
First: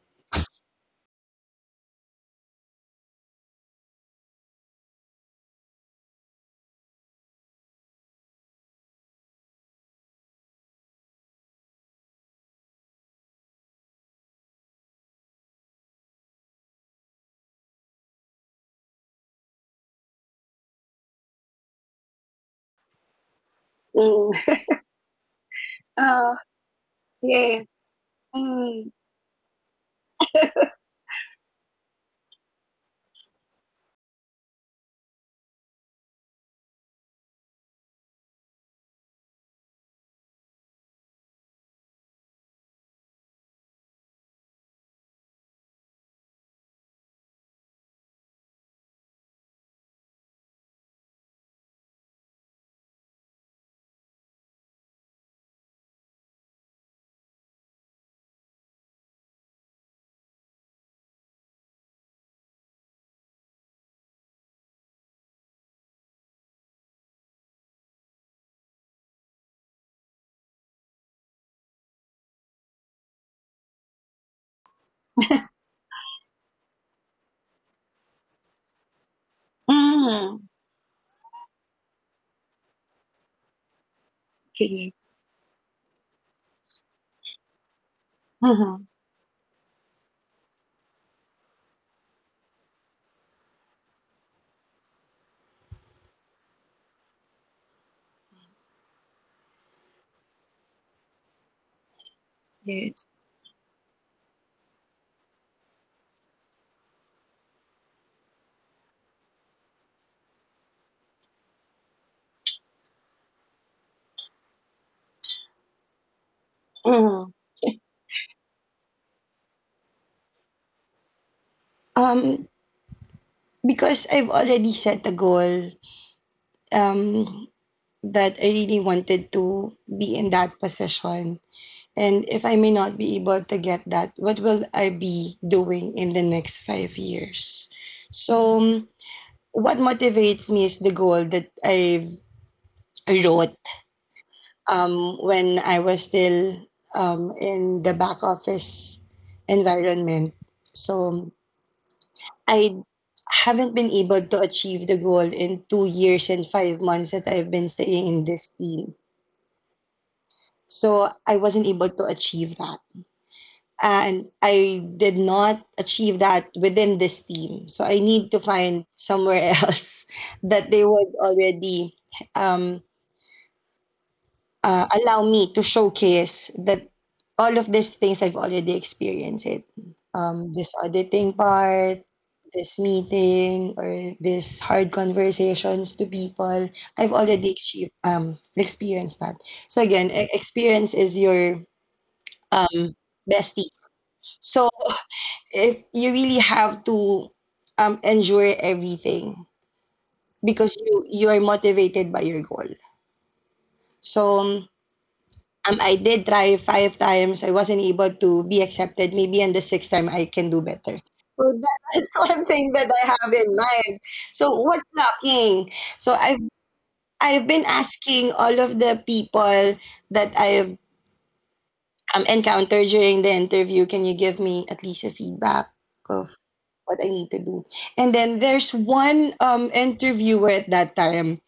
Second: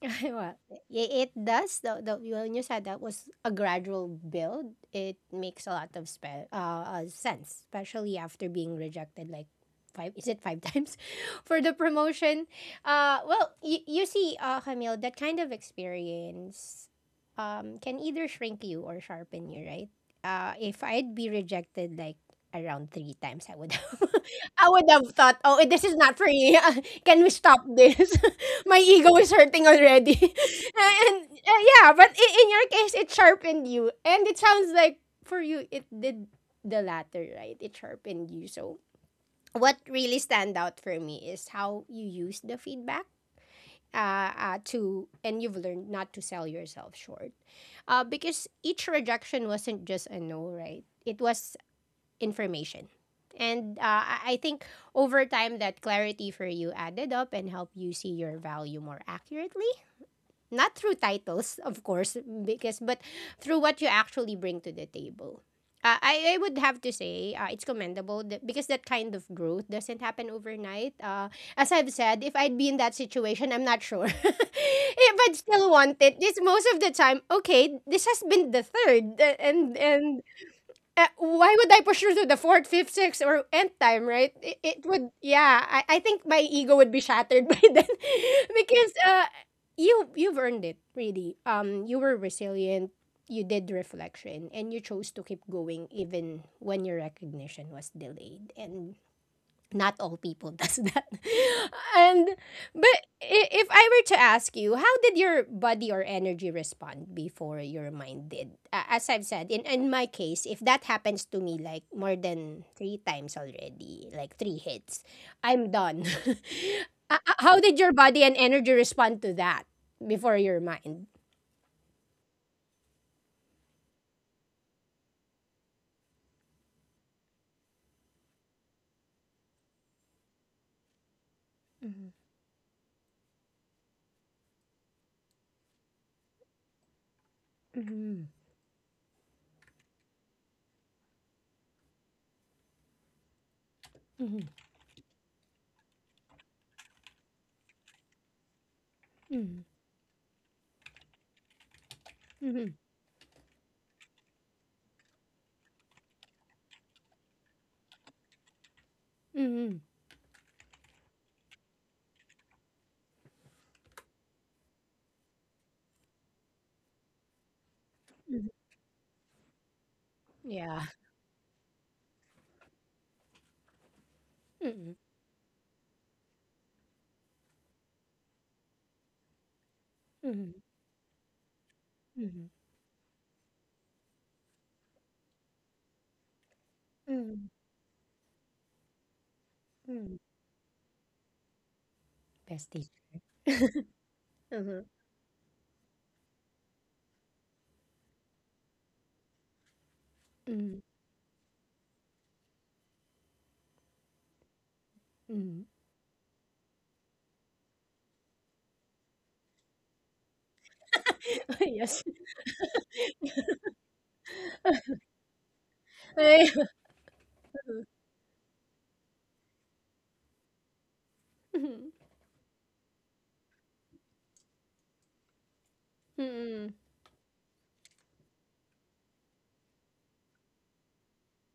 Well, I- it does. When you said that was a gradual build, it makes a lot of sense, especially after being rejected like five, is it five times, for the promotion? Well, you see, Camille, that kind of experience can either shrink you or sharpen you, right? If I'd be rejected like around three times, I would
Mm.
I would have thought, oh, this is not for
Oh,
me. Can we stop
yes.
this? My
Mm,
ego is hurting already. and Yeah, but in your case, it sharpened you. And it sounds like for you, it did the latter, right? It sharpened you. So what really stand out for me is how you use the feedback, to, and you've learned not to sell yourself short. Because each rejection wasn't just a no, right? It was information. And I think over time, that clarity for you added up and helped you see your value more accurately, not through titles of course, because but through what you actually bring to the table. I would have to say it's commendable that, because that kind of growth doesn't happen overnight. As I've said, if I'd be in that situation, I'm not sure. If I'd still want it, it's most of the time, okay, this has been the third, and
mm,
why would I pursue to the fourth, fifth, sixth, or nth time, right? It
correct.
would, yeah. I think my ego would be shattered by then,
Uh-huh.
because you you've earned it really. You were resilient. You did reflection, and you chose to keep going even when your recognition was delayed. And not all people does that. and But
Yes.
if I were to ask you, how did your body or energy respond before your mind did? As I've said, in my case, if that happens to me like more than 3 times already, like 3 hits, I'm done.
Uh-huh.
How did your body and energy respond to that before your mind?
Um, because I've already set a goal, um, that I really wanted to be in that position.
Mhm,
And if I may not be able to get that, what will I be doing in the next 5 years?
mhm,
So, um, what motivates me is the goal that I wrote
mhm,
when I was still in the back office
mhm,
environment. So
mhm,
I haven't been able to achieve the goal in 2 years and 5 months that I've been staying in this team.
mhm,
So I wasn't able to achieve that. And I did not achieve that within this team. So I need to
mhm.
find somewhere else that
Yeah.
they would already um,
Mhm,
allow me to showcase that all of these things I've already experienced it.
mhm,
This auditing part,
mhm,
this meeting, or this hard conversations to people, I've
mhm,
already experienced that. So again,
mhm.
experience is your
Bestie.
um, bestie. So
Mhm.
if you really have to endure everything
Mm,
because you are motivated by your goal. So um,
mm.
I did try five times. I wasn't able to be accepted. Maybe on the sixth time, I can do better. So
Yes.
that's one thing that I have in mind. So what's lacking? So I've
Eh,
I've been asking all of the people that I've
mhm,
encountered during the interview. Can you give me at least a feedback of
mm,
what I need to do? And then there's one interviewer at that time.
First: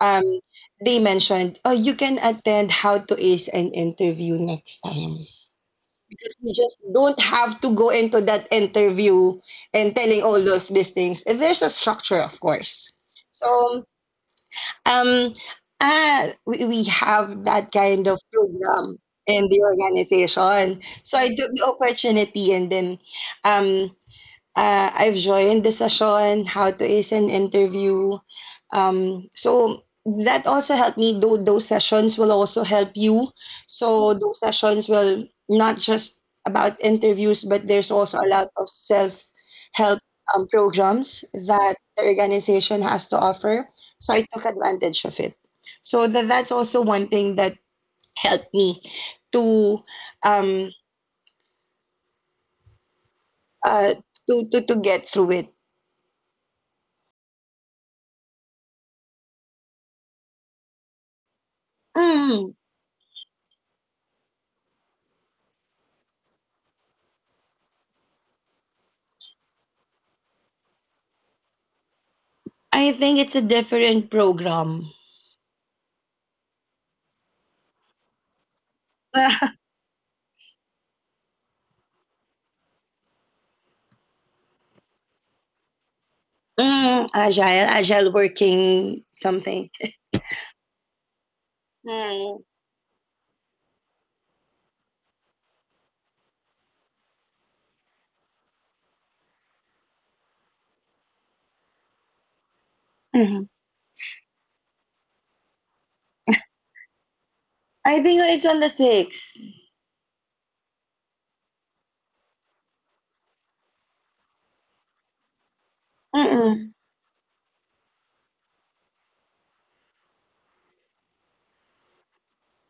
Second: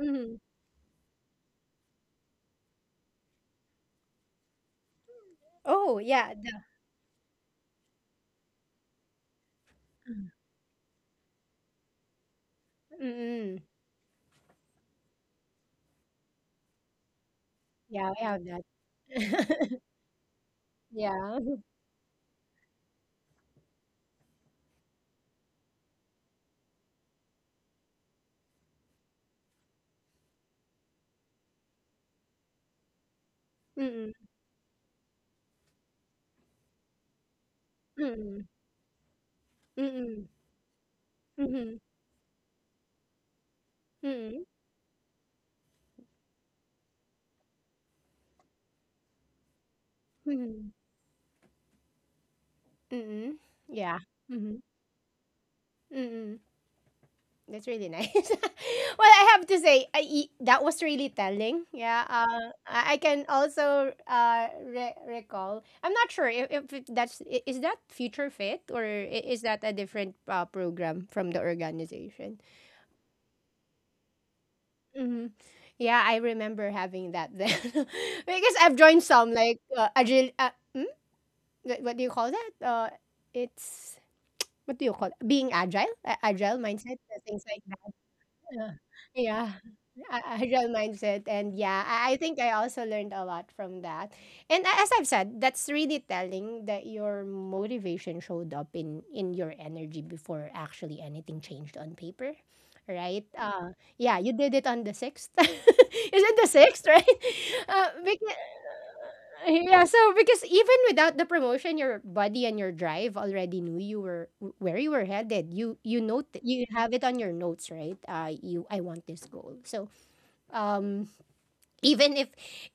Um, they mentioned, oh, you can attend how to ace an interview next time
Oh, yeah,
because
the
you just don't have to go into that interview and telling all of these things. And there's a structure, of course.
mm.
So um, uh, we, we have that kind
Yeah,
of
we have
program in the
that.
organization. So I
Yeah.
took the opportunity and then um, I've joined the session, how to ace an interview. So that also helped me. Though those sessions will also help you.
Mm,
So those sessions will not just about interviews, but there's also a
mm,
lot of self help
mm,
programs that
mhm,
the organization has to offer. So I
mhm,
took advantage of it. So that's also one thing that helped me to um,
mhm, mhm.
uh,
Yeah. Mhm,
to get through it.
mm. That's really nice. Well, I have to say, that was really telling. Yeah,
Mm.
I can also recall. I'm not sure if, that's is that Future Fit, or is that a different program from the organization.
I think it's a different program.
Hmm. Yeah, I remember having that then because I've joined some like agile. Hmm? What do you call that? It's What do you call it? Being agile, agile mindset,
Mm,
things like
agile,
that.
agile
Uh,
working
yeah.
something.
A real mindset. And yeah, I think I
Mm,
also learned a lot from that. And as I've said, that's really telling that your motivation showed up in your energy before actually anything changed on paper, right?
mhm.
Yeah, you did it on the sixth. Is it the sixth? Right? uh,
I think
because,
it's on the sixth.
yeah, so because even without the promotion, your body and your drive already knew you were where you were headed. You you note you
Mm-mm.
have it on your notes, right? You I want this goal. So um even if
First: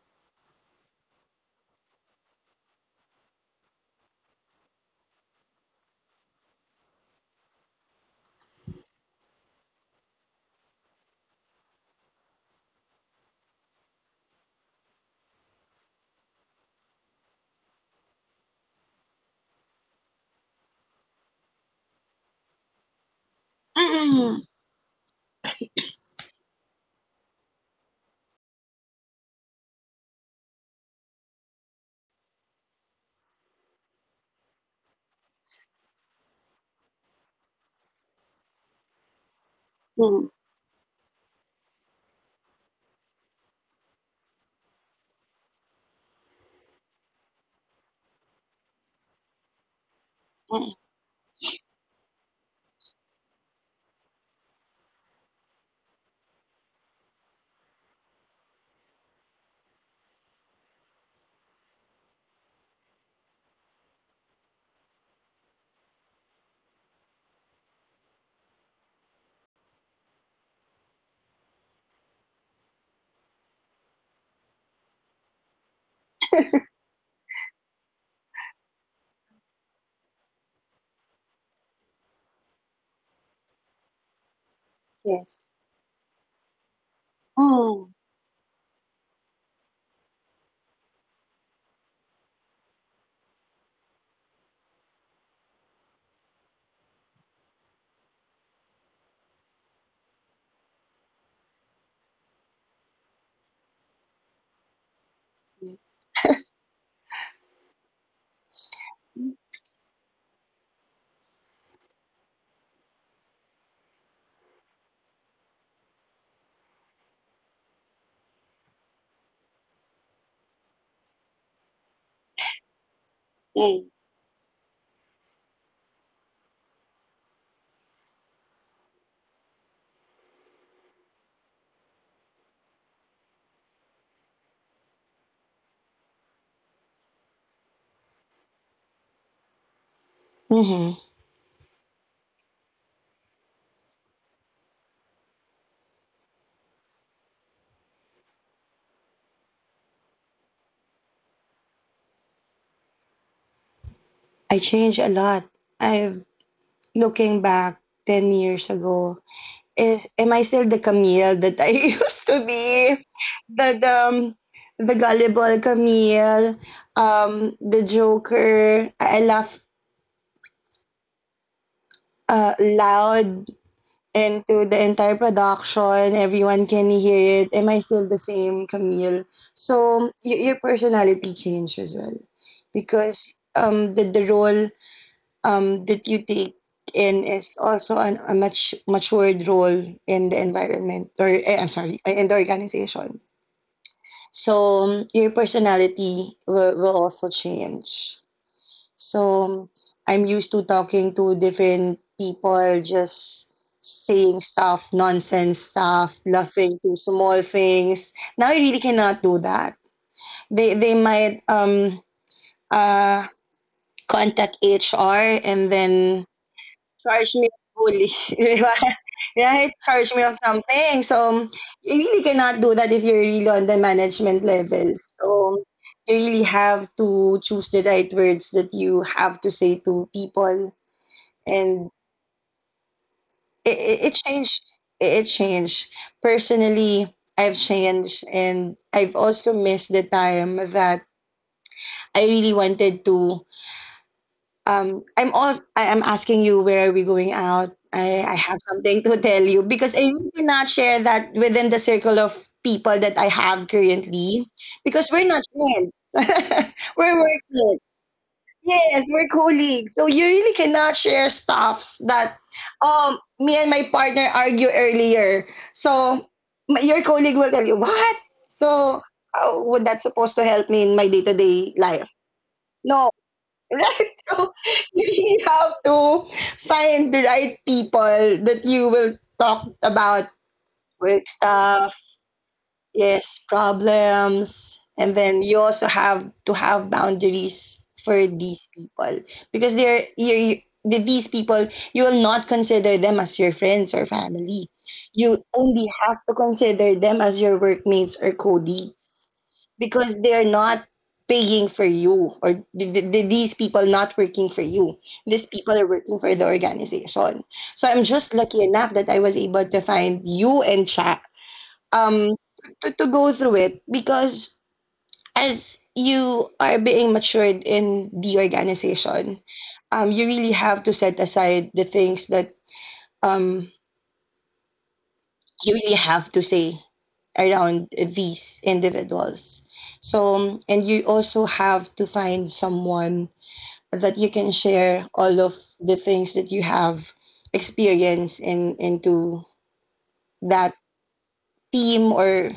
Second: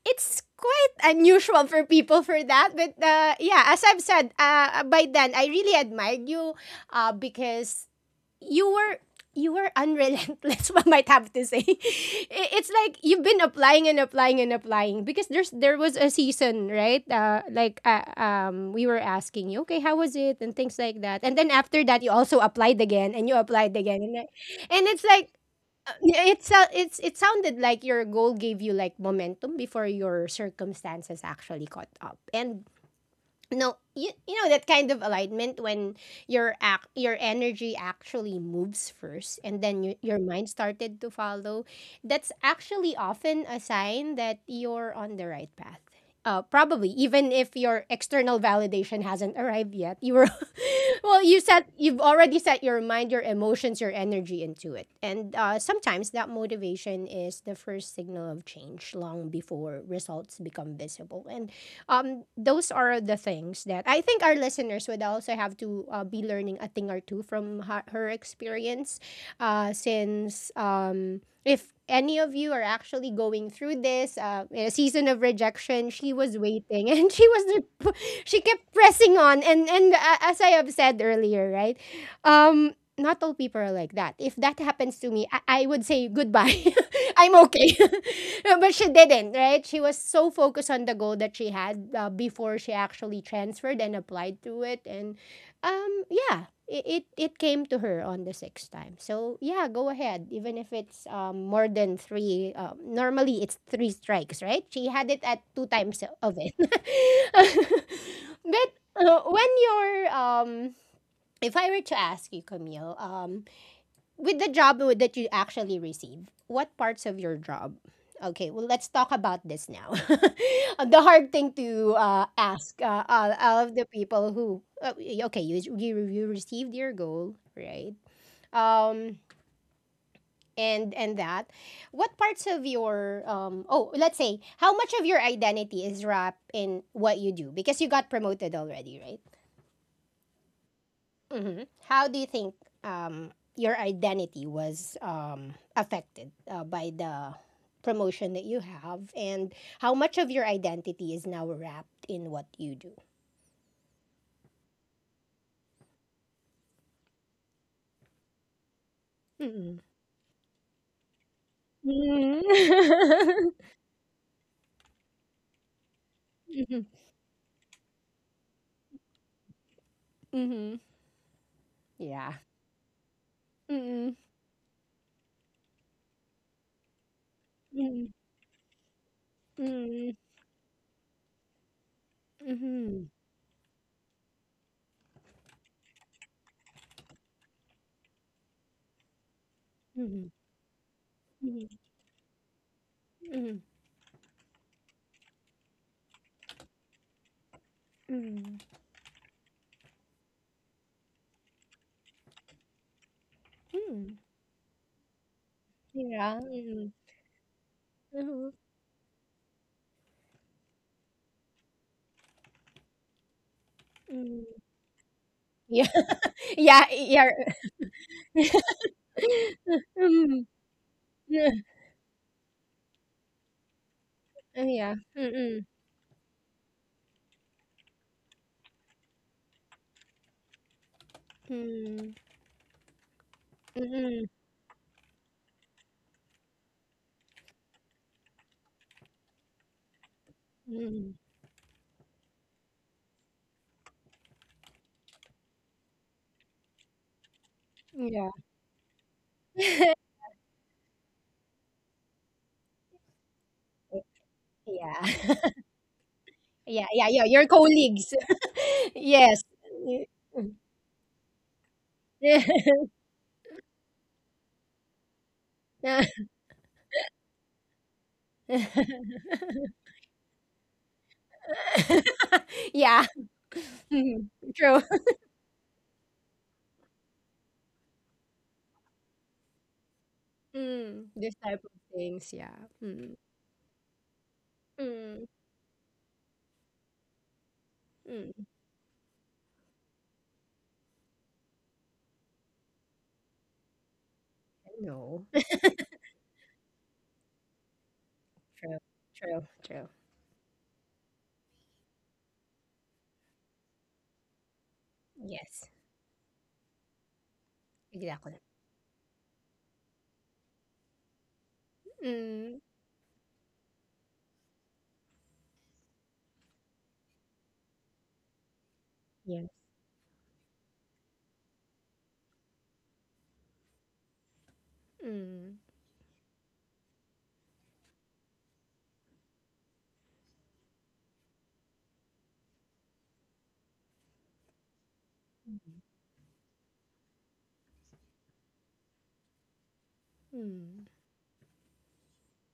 it's quite unusual for people for that, but yeah, as I've said, by then I really admired you, because you were, you were unrelentless, one might have to say. I- it's like you've been applying and applying and applying, because there's there was a season, right? We were asking you, okay, how was it and things like that, and then after that you also applied again, and you applied again, and,
Mm-mm.
and it's like, yeah, it's it sounded like your goal gave you like momentum before your circumstances actually caught up. And no, you know that kind of alignment when your energy actually moves first, and then your
Mm,
mind started to follow. That's actually often a sign that you're on the right path, probably even if your external validation hasn't arrived yet. You were
mm,
well, you set you've already set your mind, your emotions, your energy into it. And sometimes that motivation is the first signal of change long before results become visible. And those are the things that I think our listeners would also have to be learning a thing or two from her experience, since if any of you are actually going through this, in a season of rejection. She was waiting and she was, she kept pressing on. And As I have said earlier, right, not all people are like that. If that happens to me,
yes.
I would say goodbye. I'm okay.
Mm,
No, but she didn't, right? She was so focused on the goal that she had before she actually transferred and applied to it. And yeah, it came to her on the sixth time. So yeah, go ahead. Even if it's more than three, normally it's three strikes, right? She had it at two times of it. But when you're if I were to ask you, Camille, with the job that you actually receive, what parts of your job? Okay, well, let's talk about this now. The hard thing to ask, all of
yes.
the people who, okay, you received your goal, right? Um, and and that, what parts of your let's say, how much of your identity is wrapped in what you do, because you got promoted already, right?
Mm-hmm.
Hmm. How do you think your identity was affected by the promotion that you have, and how much of your identity is now wrapped in what you do?
I changed a lot. I've Looking back 10 years ago,
Mm-mm.
is am I still the Camille that I used to
Mm-mm.
be? The um, the gullible Camille,
Mhm.
the Joker. I laugh
Mhm. Yeah.
loud
Mm-mm.
into the entire production. Everyone can hear it. Am I still the
Mm-mm.
same Camille? So
Mm-mm.
your personality changed as well,
Mhm.
because the role that you take in is also a much matured role in
Mhm.
the environment, or I'm sorry, in the organization.
Mhm. Mhm.
So your personality will also change.
Mhm.
So um, I'm used to talking to different people, just
Mhm.
saying stuff, nonsense stuff,
Yeah.
laughing to
Mm-mm.
small things. Now
Mhm.
I really cannot do that. They might uh contact
Mm.
HR and
Yeah.
then
Yeah.
charge
Yeah.
me fully, di ba? Right? Charge me of
Mm.
something. So,
Yeah.
you really cannot do that if you're really on the management level.
Yeah.
So,
Mm-mm.
you really have to choose the right words that you have to say to people. And
Mm.
it
Mm,
changed. It changed. Personally, I've changed and I've also missed the time that
mm,
I really wanted to. I am asking you, where are we going out? I
yeah.
have something to tell you because I really cannot share that within the circle of people that I have currently, because we're
Yeah.
not friends.
Yeah, yeah,
We're
yeah, your
working.
colleagues.
Yes, we're
Yes.
colleagues. So you really cannot share stuffs that,
Yeah.
me and my partner argue earlier. So your colleague will tell you what? So would that supposed to help me in my day-to-day life? No.
Yeah.
Right?
Mhm,
So
true.
you really have to find the right people that you will talk about
Mm,
work
this type of
stuff,
things, yeah. Mm,
yes, problems, and
mm,
then you also have to have boundaries for
mm,
these people, because they're you with these people you will not consider them as your friends or family.
no.
You only have to consider them as your workmates or
True,
colleagues,
true, true.
because they're not paying for you, or these people not working for you. These people
Yes,
are working for the organization. So I'm just
exactly.
lucky enough that I was able to find you and chat um
Mm,
to go through it, because as you are being matured in the organization,
yes.
you really have to set aside the things that um
Mm,
you really have to say around these individuals. So, and you also have to find someone that you can share all of the things that you have experienced in into
mm,
that
mm,
team, or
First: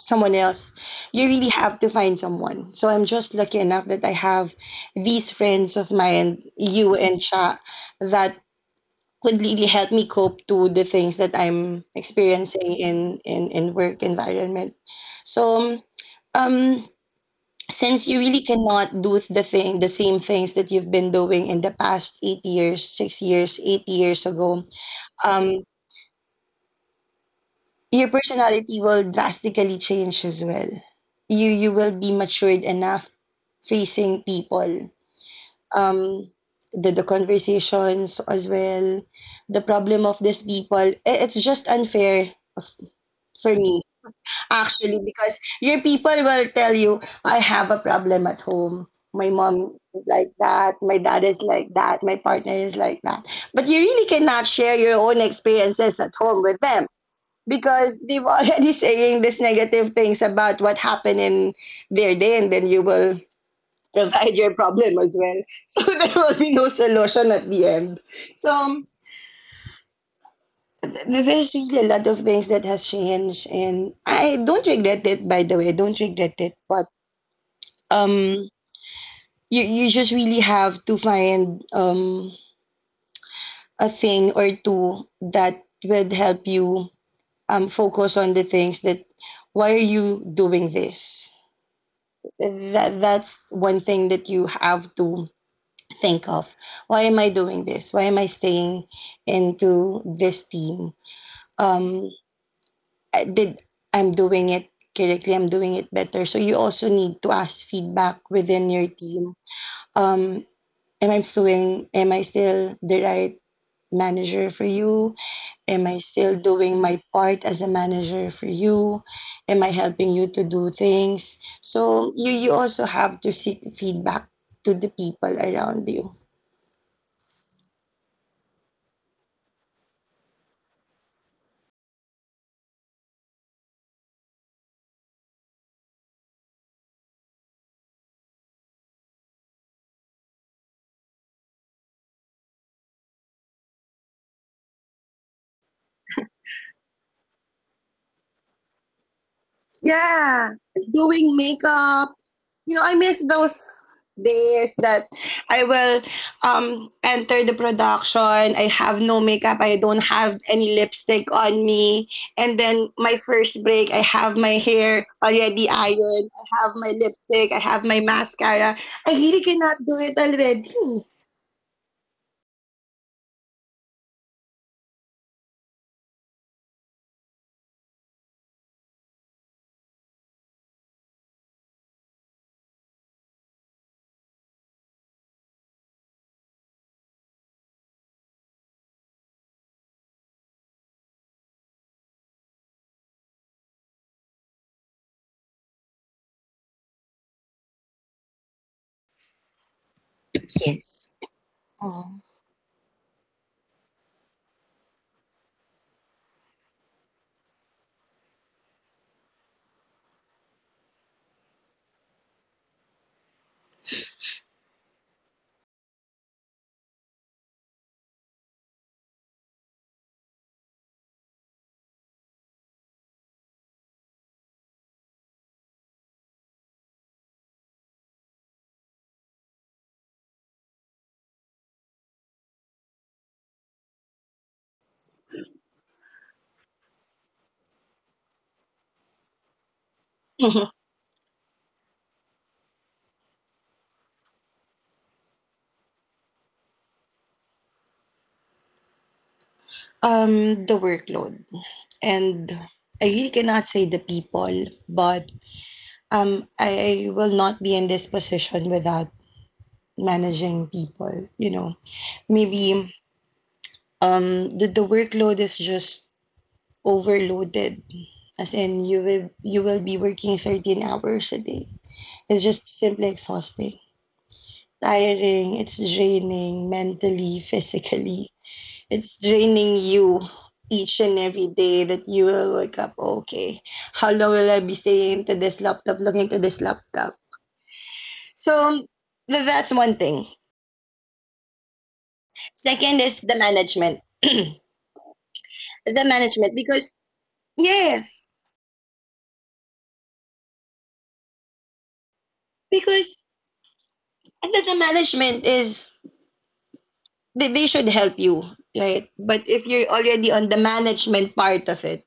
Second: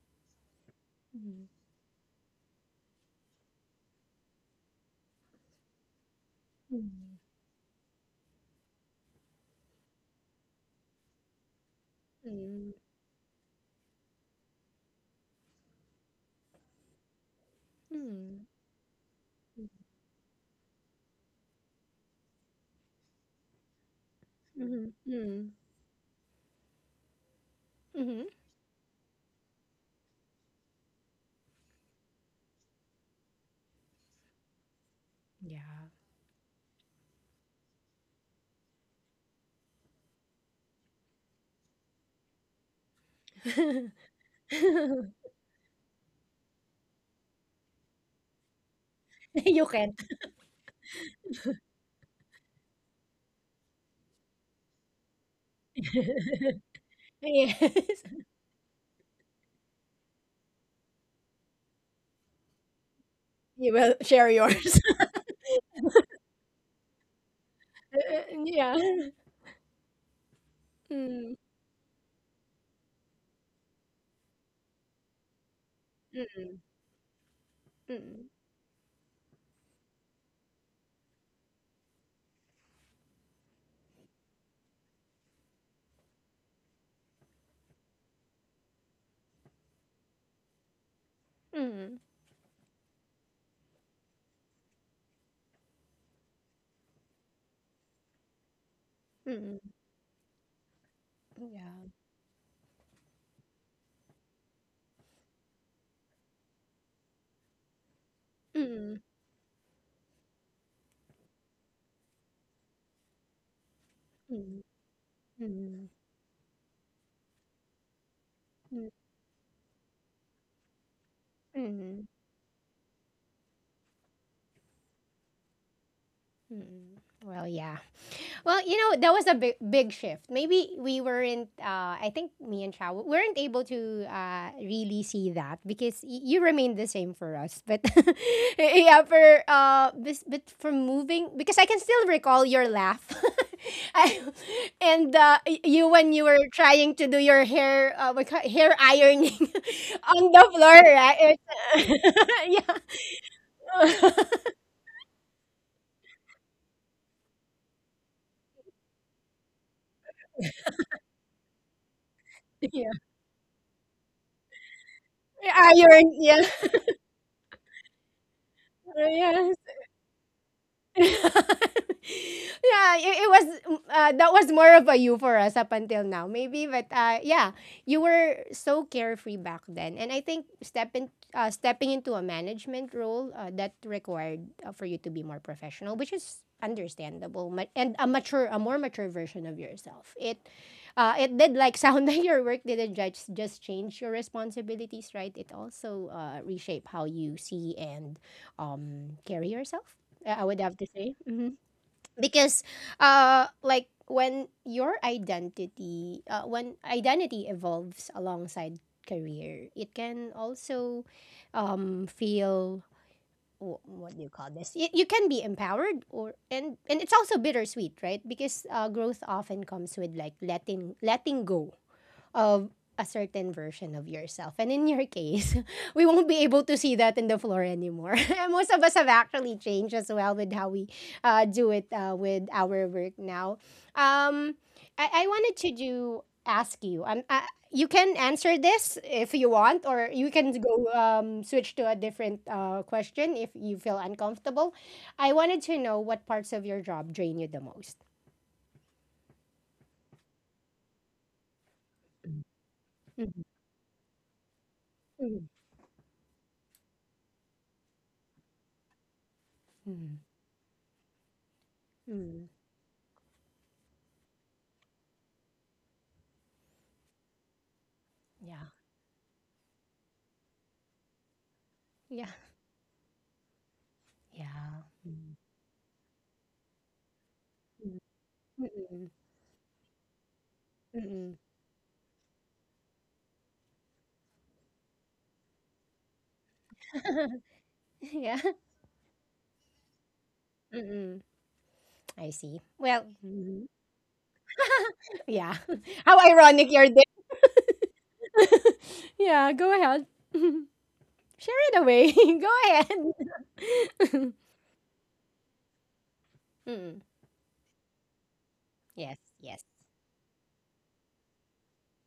someone else. You
mm,
really have to find someone. So I'm just lucky enough that I have these friends of mine, you
mm,
and Cha, that could really help me cope to the things that I'm
mm,
experiencing in in work environment. So um since you really
mm,
cannot do the same things that you've been doing in the past 8 years, 6 years, 8 years ago,
mhm, mm,
um. your
mhm.
personality will drastically change as well. You will be matured enough facing people.
Yeah.
Um the conversations as well, the problem of these people. It's just unfair f- for me actually, because your people will tell you, I have a problem at home. My
You
mom
can't.
is like that, my dad is like that, my partner is like that. But you really cannot share your own experiences at home with them,
Yes.
because they've already saying these negative things about what happened in their day, and then you will
You will share
provide your
yours.
problem as well. So there will be no solution at the end. So
Yeah. Mm,
there's really a lot of things that has changed, and I don't regret it. By the way, I don't regret
mm,
it. But
mm,
um you, you just really have to find a thing or two that would help you focus on the things that, why are you doing this?
mm,
That, that's one thing that you have to think of. Why am I doing this? Why am I staying
mm,
into this team?
yeah.
Um I did i'm doing it correctly, I'm doing it better. So you also need to ask feedback within your
mm,
team. um am I still the right manager
mm,
for you? Am
mm,
I still doing my part as a manager for
mm,
you? Am I helping you to do things?
mm,
So you also have to seek feedback to the people around you.
mm. Well, yeah. Well, that was a big shift. Maybe we weren't, I think me and Chow weren't able to really see that because you remained the same for us. But yeah, for, this, but for moving, because I can still recall your laugh. I, and you, when you were trying to do your hair, hair ironing on the
Yeah,
floor, right?
doing makeups.
It's-
You know, I miss those days that I will enter the production. I have no makeup. I don't have any lipstick on me. And
yeah.
then
yeah.
my first break, I have my hair already
Iron,
ironed.
yeah.
I have my lipstick. I have my mascara. I
Yeah.
really cannot do it already.
yeah, it that was more of a you for us up until now, maybe. But yeah, you were so carefree back then, and I think stepping into a management role that required for you to be more professional, which is understandable, and a more mature version of yourself. It it did like sound like your work didn't just change your responsibilities, right? It also reshape how you see and carry yourself I would have to say.
Yes. Oh.
Because, like when your when identity evolves alongside career, it can also, feel what do you call this? You can be empowered, or and it's also bittersweet, right? Because growth often comes with like letting go of a certain version of yourself. And in your case, we won't be able to see that in the floor anymore. And most of us have actually changed as well with how we do it with our work now. Um, I wanted to do ask you. You can answer this if you want, or you can
Mhm.
go switch to a different question if you feel uncomfortable. I wanted to know what parts of your job drain you the most.
Um, the workload. And I really
Mhm.
cannot say the people, but
Mhm.
I will not be in this position without
Mhm.
managing people, you know.
Mhm.
Maybe the workload is just overloaded. As
Yeah.
in you will be working 13 hours a day.
Yeah.
It's just simply exhausting.
Yeah. Mm.
Tiring, it's draining mentally, physically.
Mm, mm,
It's draining you each and
mm.
every day that you will wake up, okay. How long will I be staying to this laptop, looking to this laptop?
Yeah.
So that's one thing.
Mm. I see.
Second
Well,
is the
Mhm.
management. The
yeah. How
management,
ironic your
because,
day.
yes,
Yeah, go ahead. Share it away. Go
because
ahead.
the management is,
Mm.
they should help you, right?
Yes,
But
yes.
if you're already on the management part of it,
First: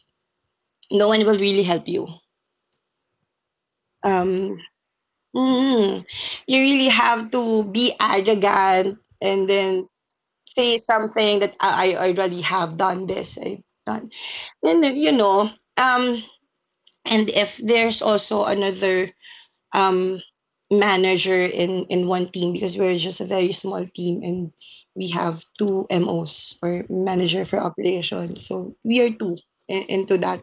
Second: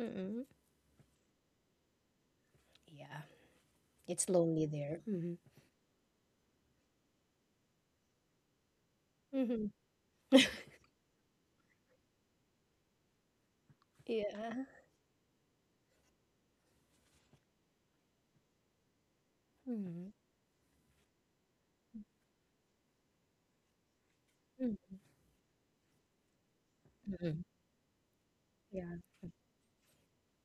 Mm.
no one will really help you.
Yeah. It's
Um,
lonely there. Mhm.
mm, you really have to be arrogant and
Mhm.
then say something that, I already have done this. I've done.
Yeah.
Then, you know, um, and if there's also another
Mhm.
um, manager in one team, because we're just a very small team, and
Mm.
we have two MOs, or
Mhm.
manager for operations. So
Yeah.
we are two in, into that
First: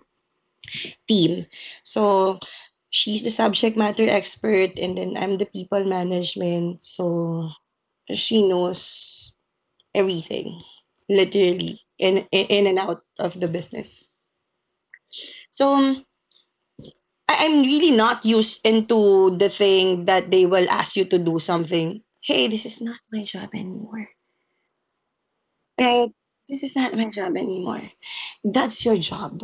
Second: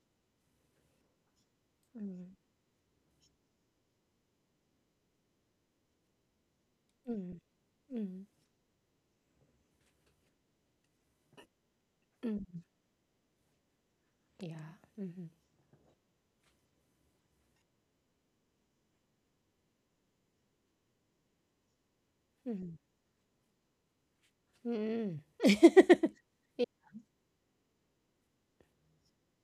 team.
Mhm.
So she's the subject matter expert, and then I'm the people management.
Mhm.
So
Mhm.
she knows everything, literally
Mm.
in and out of the business.
Yeah. Mhm.
So I'm really not used into the thing that they will ask you to do something. Hey, this
Mhm.
is not my job anymore.
Mm.
Right? This is not my job anymore. That's your job.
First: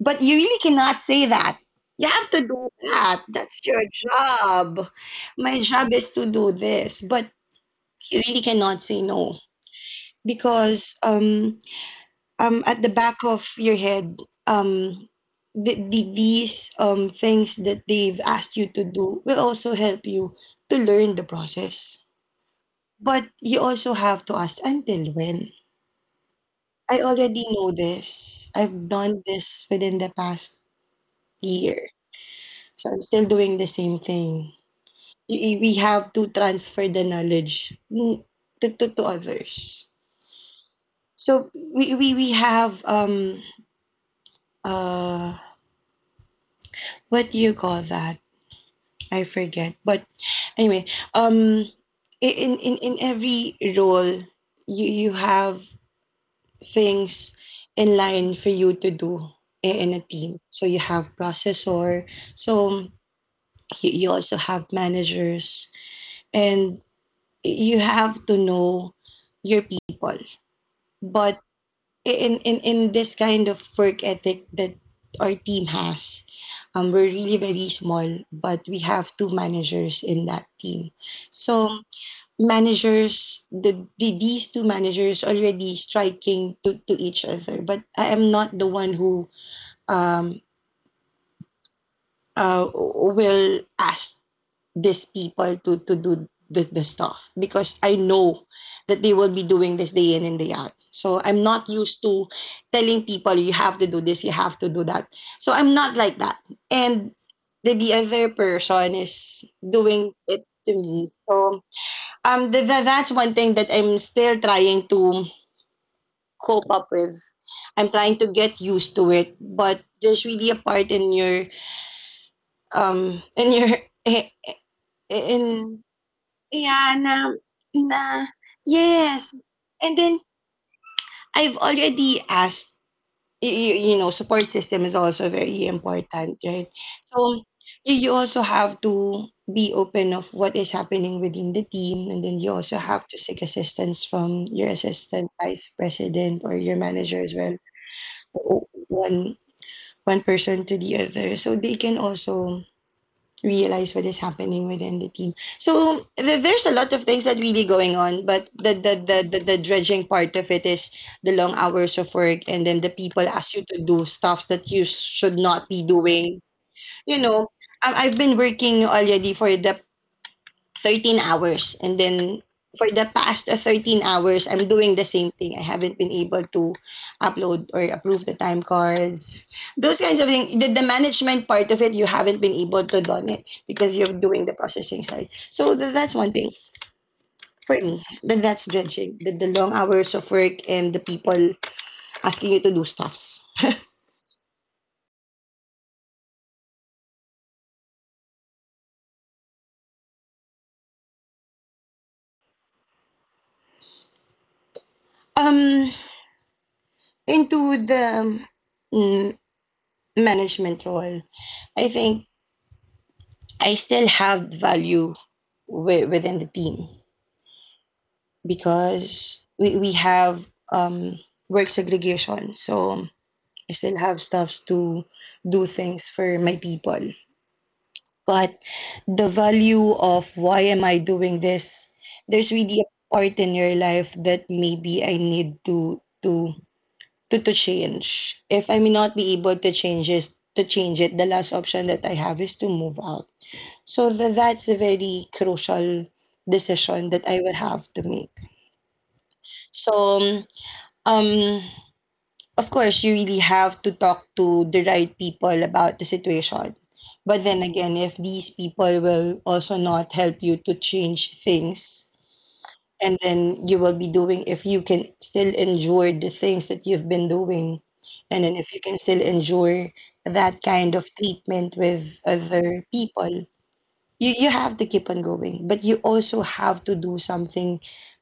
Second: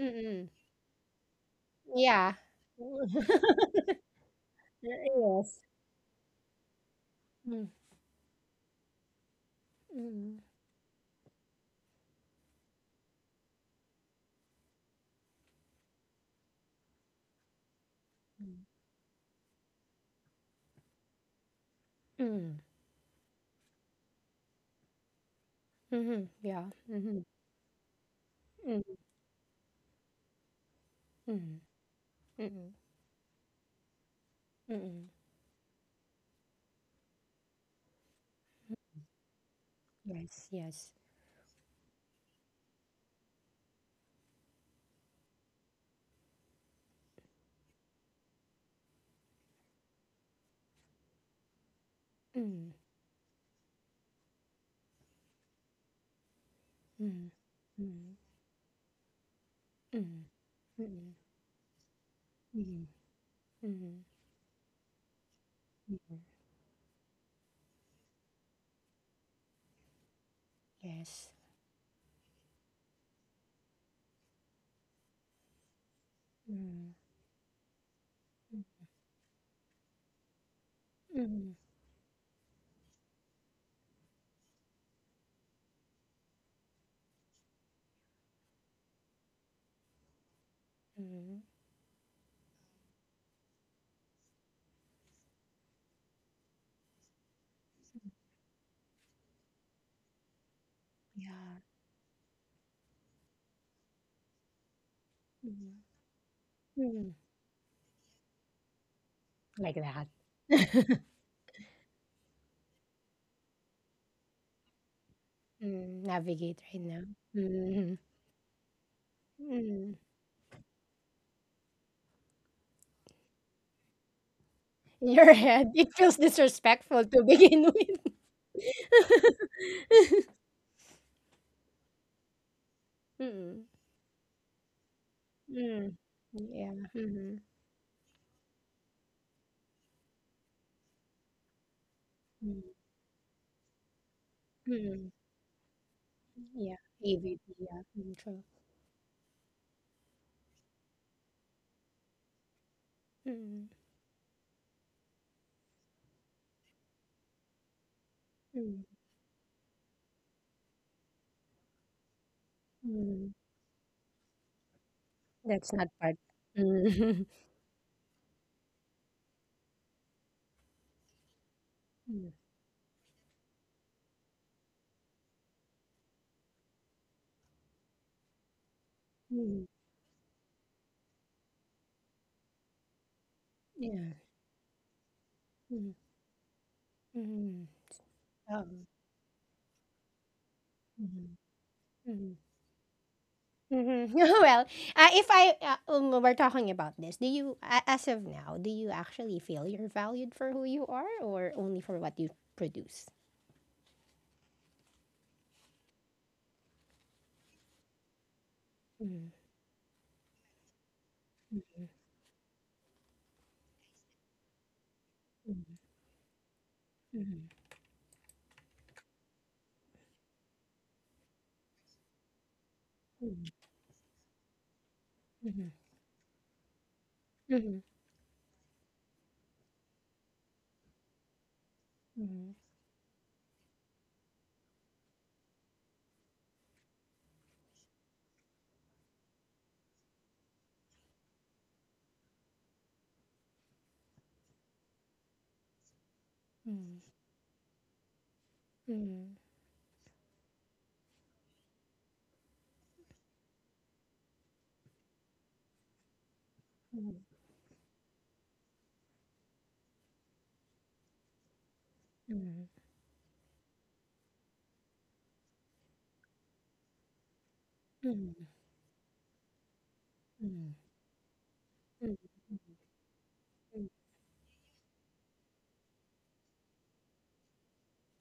But you really cannot say that. You have
Yeah.
to do that. That's your job.
Yes.
My job is to do this. But
Mm,
you really cannot say no
mm,
because at the back of your head, um the these things that they've asked
mm,
you to do will also help you to learn the process,
mm,
but you also have to ask until when.
mhm, Yeah.
I
mhm,
already know this. I've
mm,
done this within the past
mm,
year,
mm,
so I'm still doing the same thing.
mm.
We have to transfer the knowledge to others.
Yes, yes.
So we have uh what do you call that, I forget. But anyway, um, in
Mm,
every role, you have
mm,
things in
mm,
line for you to do in a
mm,
team. So you have processor.
mm,
So
mm,
you,
mm,
you also have managers,
mm.
and you have to know your people. But
Yes.
in this kind of work ethic that our team has,
Mm,
we're really very small, but
mm,
we have two managers in that team.
mm,
So managers, these two managers already striking to each other. But I am not the one who um,
mm.
will ask these people to do the stuff, because I know that they will be doing this day in and day out. So I'm
Yeah.
not used to telling people you have to do this, you have to do that. So I'm
Mm,
not like that. And
mm.
the other person is
Like
doing it to
that.
me. So that's one thing that I'm still trying to
Mm, navigate
cope
right
up
now.
with. I'm
Mm,
trying to get used to it, but
mm.
there's really a part in your
In your head,
in.
it feels
Yeah,
disrespectful to
na,
begin
na,
with.
yes. And then I've already asked, you,
Mm.
you know, support system is also very
Mm.
important, right?
Yeah.
So
Mhm.
you also have to be open of what is happening within the team, and then you
Mm.
also have to seek assistance from your
Mm.
assistant vice president or your
Yeah.
manager as well,
AVP. Yeah. Mm, true.
one one person to the other, so they can also
Mm.
realize what is happening within the team. So there's a lot of things that really going on, but
Mm.
the dredging part of it is the long hours of work, and then the people
Mm.
ask you to do stuffs that you should not
That's
be
not bad.
doing. You
Mm.
know, I've been working already for the 13 hours. And
Mm.
then for the past 13 hours, I'm doing the same thing. I haven't been able to upload or approve the time cards.
Mm.
Those kinds of things. The management part of it, you haven't been able to done it because you're
Yeah.
doing the processing side. So
Mm.
that's one thing
Mm.
for me. Then that's
Oh.
dredging. The long hours of work and the
Mm.
people
Mm.
asking you to do stuffs.
Mm-hmm. well, if I we're talking about this, do you as of now, do you actually feel you're valued for who you are, or only for what you produce?
Um, into the mm,
Mm-hmm.
management role, I
Mm.
think I still have value
Hmm.
within the team because we have um, work segregation. So
Mm.
I still have stuffs to do things for my people. But the value of why am I doing this, there's
Mm-hmm.
really a part in your life that maybe I need to change. If I may not be able to change it, the last option that I have is to move out. So that's a very crucial
Mm-hmm.
decision that I will have to make.
Mhm.
So, um, of course, you really have to talk to the right people about the situation.
Mhm.
But then again, if these people will also not help you to change things,
Mhm.
and then you will be doing, if you can still endure the things that you've been doing, and
Mhm.
then if you can still endure that
Mhm.
kind of treatment with
Mhm.
other people,
Mhm.
you have to keep on going. But you also have to do something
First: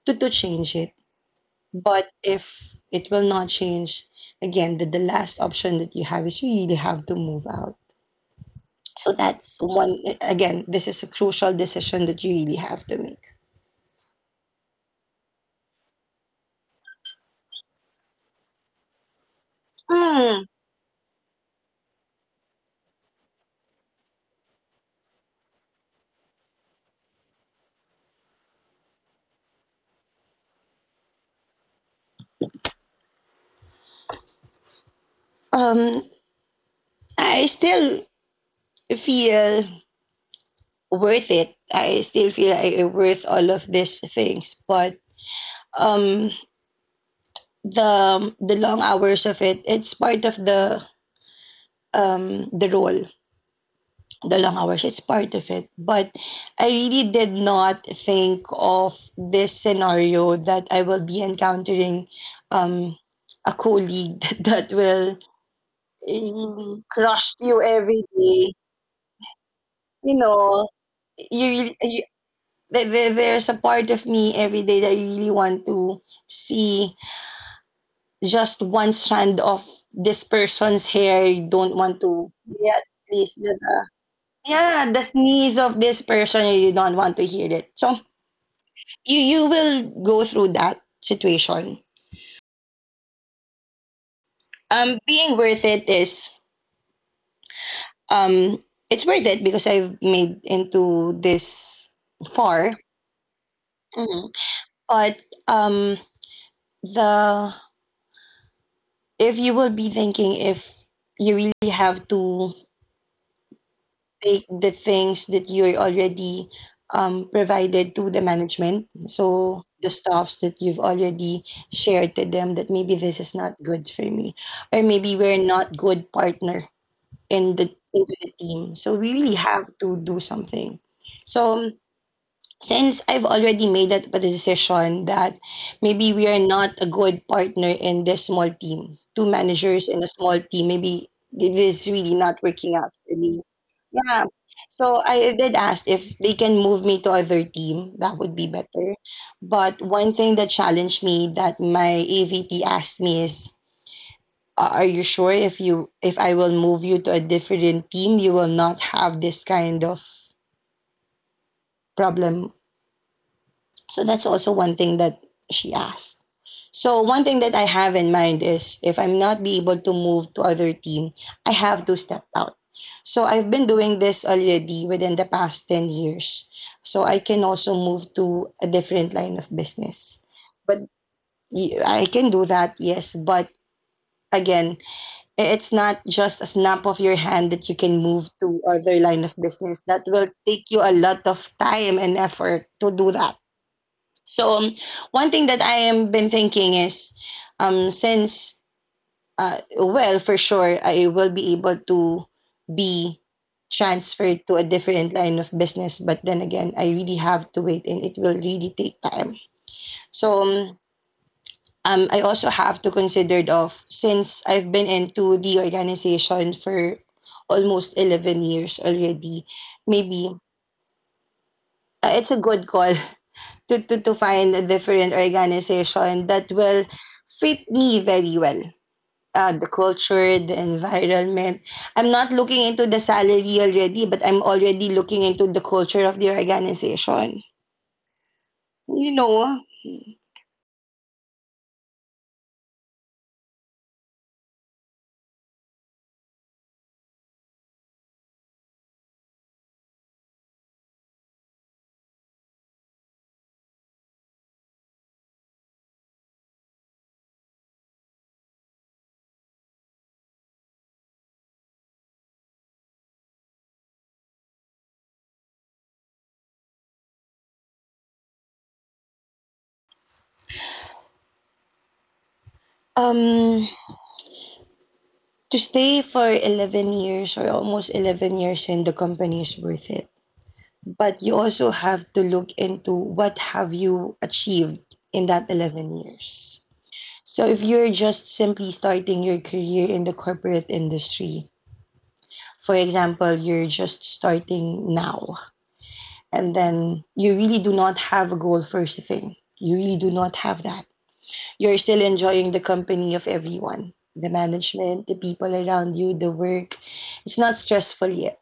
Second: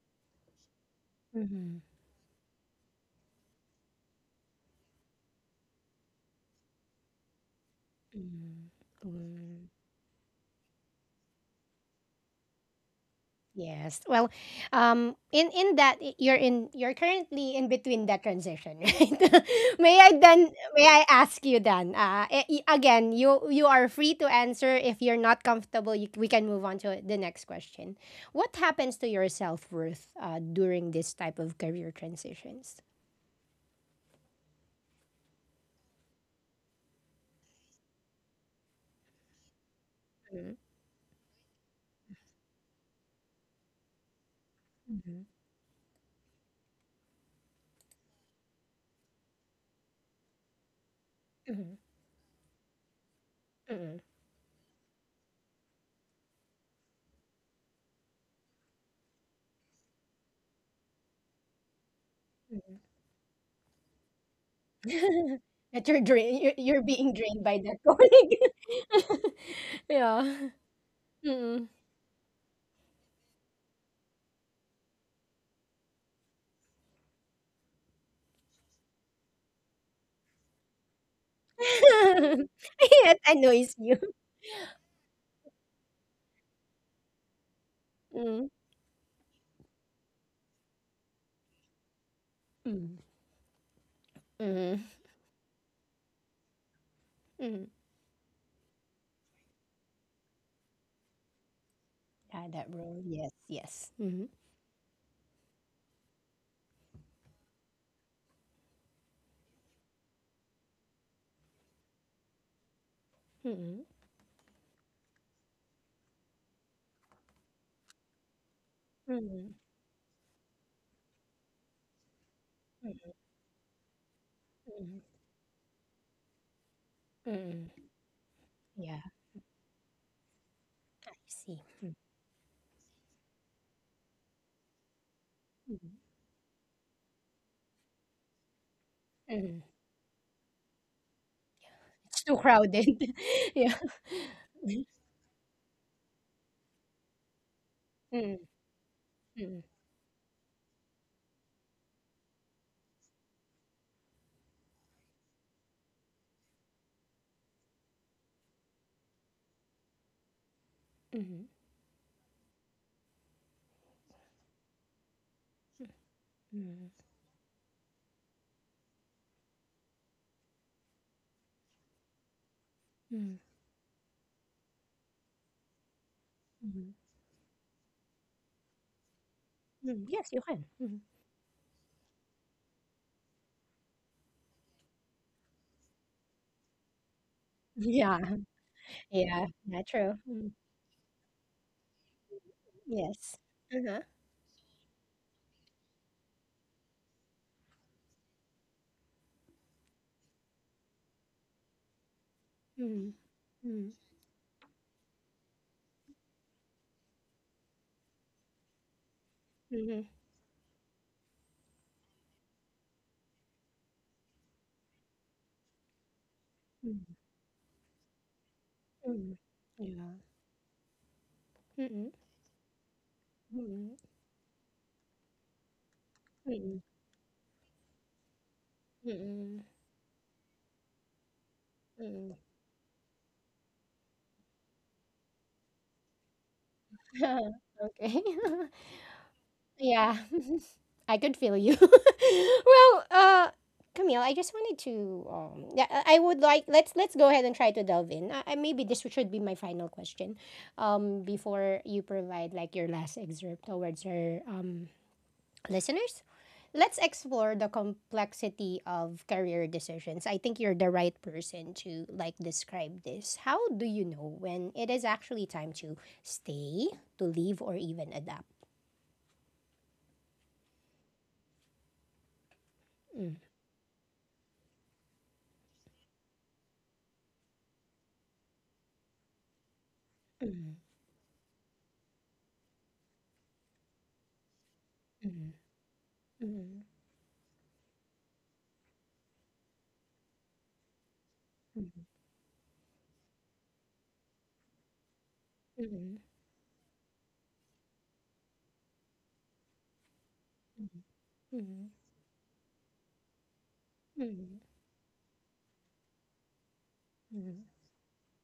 to change it.
Mhm.
But if it will not change, again, the last option that you have is you really have to move out.
Mhm.
So that's
Mm.
one, again, this is a crucial decision that you really have to make.
Yes. Well, in that you're in you're currently in between that transition, right?
Mm,
May I ask you then? Again, you you are free to answer. If you're not comfortable, you, we can move on to the next question. What happens to your self worth during this type of career transitions?
um, I still feel
Mm-hmm.
worth it. I still feel I worth all of these things, but um, the long hours of it, it's part of
Mm-hmm.
the role.
Mm-hmm.
The long hours, it's part of it, but I really did not think of this scenario that I will be encountering um a colleague that will
that you're
really
being
crush
drained by
you
that
every day.
colleague
You
yeah.
know,
Mm-mm.
you there's a part of me every day that I really want to see just one strand of this person's hair. You don't want to, yeah, at
yes
least
annoys
that.
you
Yeah, the sneeze of this person, you don't want to hear it. So
mm.
you will go through that situation.
Mm. Mm.
Being worth it is
Mm.
um, it's worth it because I've made into this
yeah that
far.
role yes yes mm-hmm.
Mhm. But the, if you will be thinking, if you really have to
Mm-hmm.
take the things that you're already provided to the management. So the stuffs that you've already shared to them, that maybe
Mm-hmm.
this is not good for me, or
Mm-hmm.
maybe we're not good partner in the
Mm-hmm.
into the team. So
yeah
we really have to do something.
I
So
see
since I've already made that the decision that
mm-hmm.
maybe we are not a good partner in this small team, two
Mm-hmm.
managers in a small team, maybe it is really
it's too
not working
crowded
out for me.
yeah
Yeah. So I did ask if they can move me to other team, that would
mm.
be better.
Mm.
But one thing that challenged me that my AVP asked me is, Are you sure, if you if I will move you to a different team, you will not have this kind of
Mm-hmm.
problem?" So that's also one thing that she asked.
Mm.
So one thing that I have in mind is if I'm not be able to move to other team, I have to step out. So
Mm.
I've been doing this already within the past 10 years.
Mm.
So I can also move to a different line of
Mm.
business.
yes you can
But
mm.
I can do that, yes, but again, it's not just a snap of your hand that you can
yeah
move to other line of
yeah
business.
not
That
true
will
mm.
take you a lot of time and effort to do that.
yes Mm-hmm.
So one thing that I am been thinking is, since well, for sure, I will be able to
Mhm,
be
mhm,
transferred to a different line of business. But then again, I really have to wait, and it will really take time.
mhm,
So I also have to consider of since I've been into the organization for
mhm,
almost 11 years
mhm.
already.
Yeah.
Maybe
Mhm,
it's a good call
mhm,
to find a different organization that will
mhm,
fit me very well. The
mhm,
culture, the environment. I'm not
mhm.
looking into the salary already, but I'm already looking into the culture of the organization.
Okay.
You know,
Yeah. I could feel you. Well, Camille, I just wanted to, yeah, I would like, let's go ahead and try to delve in. I maybe this should be my final question, before you provide like your last excerpt towards our Listeners, let's explore the complexity of career decisions. I think you're the right person to like describe this. How do you know when it is actually time to stay, to leave, or even adapt?
um, to stay for 11 years or almost 11 years in the company is worth it. But you also have to look into what have you achieved in that 11 years. So, if you're just simply starting your career in the corporate industry, for example, you're just starting now, and then you really do not have a goal first thing. You really do not have that. You're still enjoying the company of everyone, the management, the people around you, the work. It's not stressful yet.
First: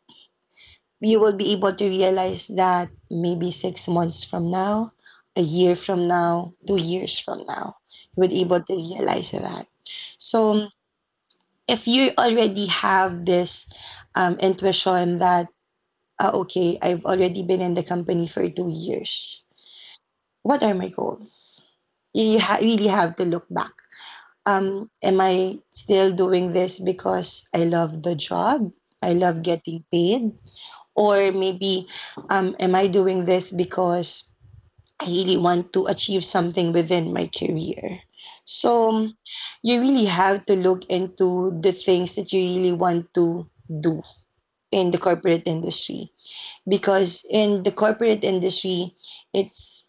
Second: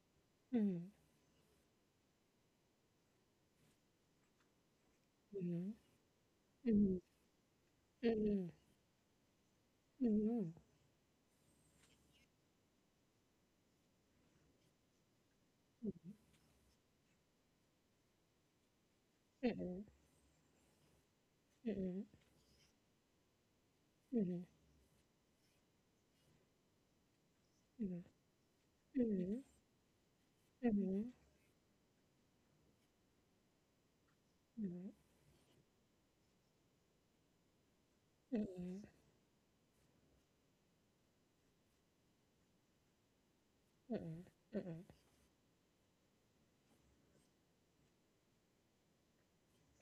You will be able to realize that maybe 6 months from now, a year from now, 2 years from now, you would be able to realize that. So if you already have this intuition that, ah, okay, I've already been in the company for 2 years, what are my goals? You really have to look back. Am I still doing this because I love the job? I love getting paid? Or maybe, am I doing this because I really want to achieve something within my career. So you really have to look into the things that you really want to do in the corporate industry, because in the corporate industry, it's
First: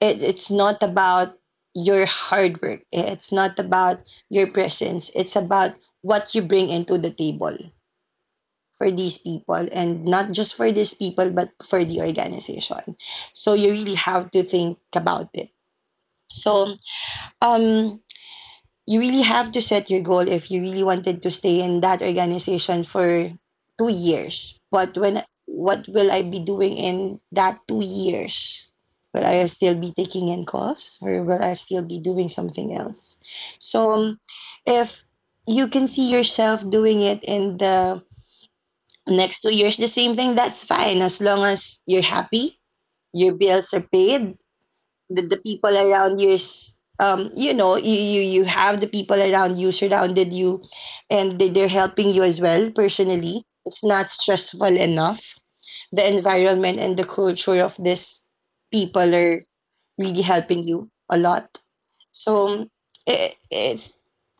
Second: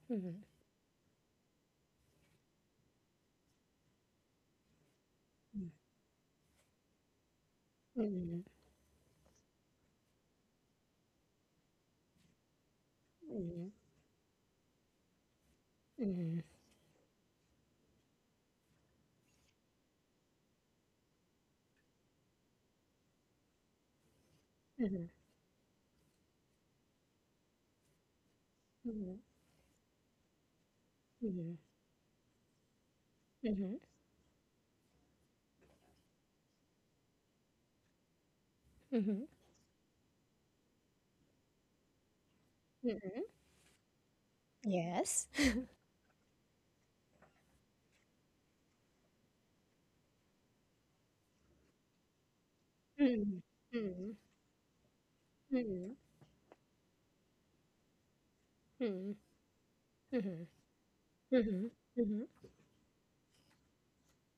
it's not about your hard work, it's not about your presence, it's about what you bring into the table
Mhm,
for these people, and not just for these people but for the organization. So you
mhm,
really have to think about it.
mhm,
So um you really have to set your goal if you really wanted to stay in that organization for 2 years. But
mhm,
when, what will I be doing in that 2 years?
mhm,
Will I still be taking in calls, or will I
mhm,
still be doing something else?
mhm,
So if you can see yourself doing it in the
mhm,
next 2 years, the same thing, that's fine, as long as you're happy,
mhm.
your bills are paid,
Yes.
the people around you is, you know, you you have the people around you surrounded you, and they're helping you as well personally,
Mhm,
it's not
mhm,
stressful enough,
mhm,
the environment and the culture of this people
mhm,
are really
mhm,
helping you a lot.
mhm.
So it, it's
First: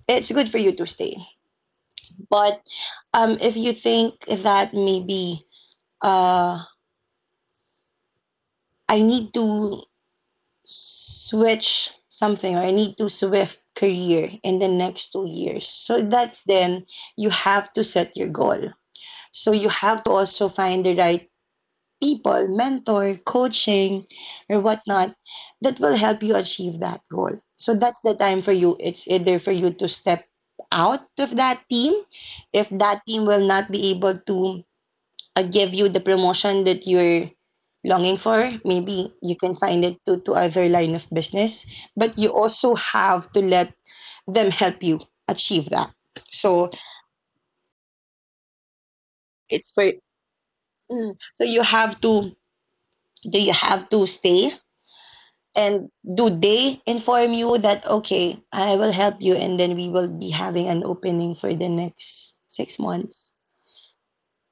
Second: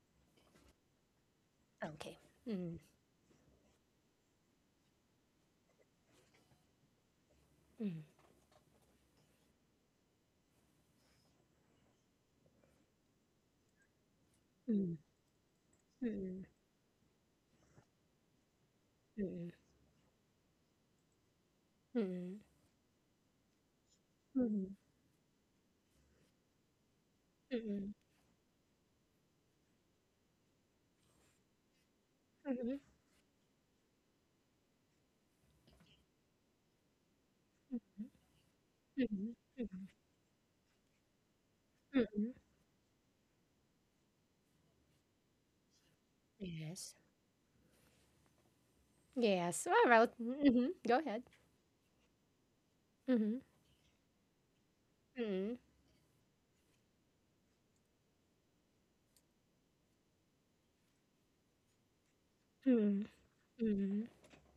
it's good for you to stay.
Okay.
But
Mhm,
if you think that maybe uh
mhm,
I need to switch something or I need to switch career in the
mhm,
next 2 years. So that's
mhm,
then you have to set your goal.
mhm,
So you have to also find the right
mhm,
people, mentor, coaching,
mhm,
or
mhm,
whatnot that will help you achieve that goal. So that's the time for you. It's either for you to step out of that team if
mhm,
that team will not be able to give you the promotion that you're longing for, maybe
mhm,
you can
mhm,
find it to other line of business. But
mhm.
you also have to let them help you achieve that. So
Yes. Yes.
it's
All
for
right. Mm-hmm. Go ahead.
so you have to,
Mm-hmm.
do you have to stay, and do they inform you that okay, I will help you, and then we will be having an opening for the next six
Mm-hmm.
months
Mm-hmm.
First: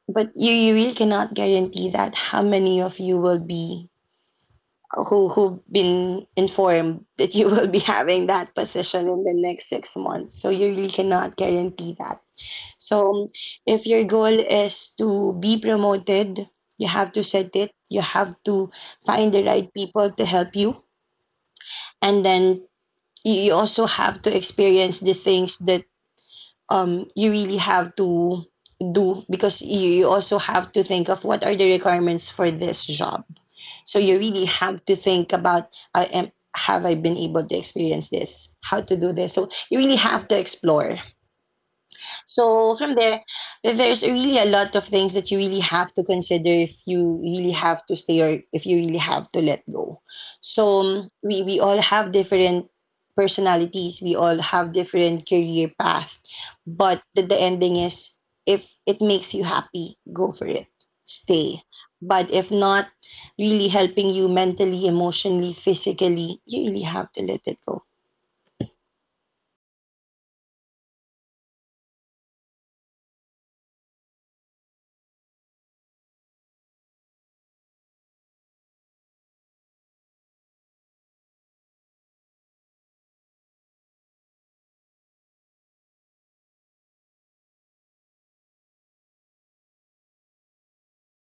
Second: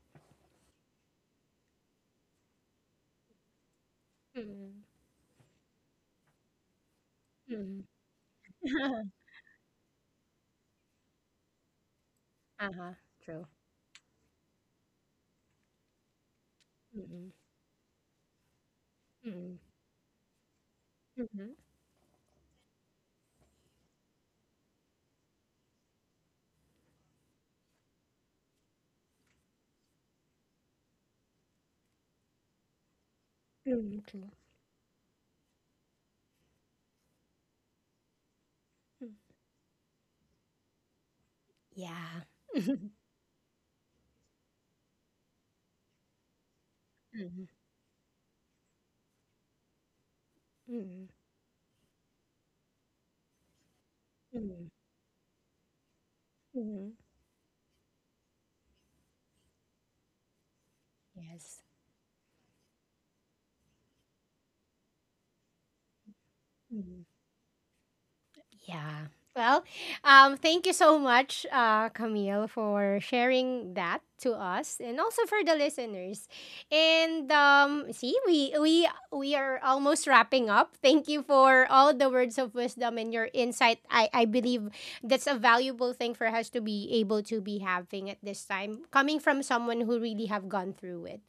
But you really cannot guarantee that, how many of you will be,
Mm-hmm.
who've been informed that you will be
Mm-hmm.
having that position
hmm
in the next 6 months. So you really cannot guarantee that.
Uh-huh.
So
True.
if your goal is to be promoted, you have to
Mm-hmm.
set it. You have to find the right people to help you,
Mm-hmm.
and then you also have to experience the things that you really have to do, because you also have to think of what are the requirements for this job. So
Mm,
you
true.
really have to think about, I am, have I been able to experience this? How to do
Mm.
this? So you really have to explore.
Yeah.
So from there, there's really a lot of things that you really have to consider if you
Mhm.
really have to stay or if you really have to let go. So
Mhm.
we all have different personalities. We all
Mhm.
have different career path,
Mhm.
but the ending is, if it makes you happy, go for it.
Yes.
Stay. But if not, really helping you mentally, emotionally, physically, you really
Mhm.
have to let it go.
Yeah. Well, thank you so much, Camille, for sharing that to us and also for the listeners. And see, we are almost wrapping up. Thank you for all the words of wisdom and your insight. I believe that's a valuable thing for us to be able to be having at this time, coming from someone who really have gone through it.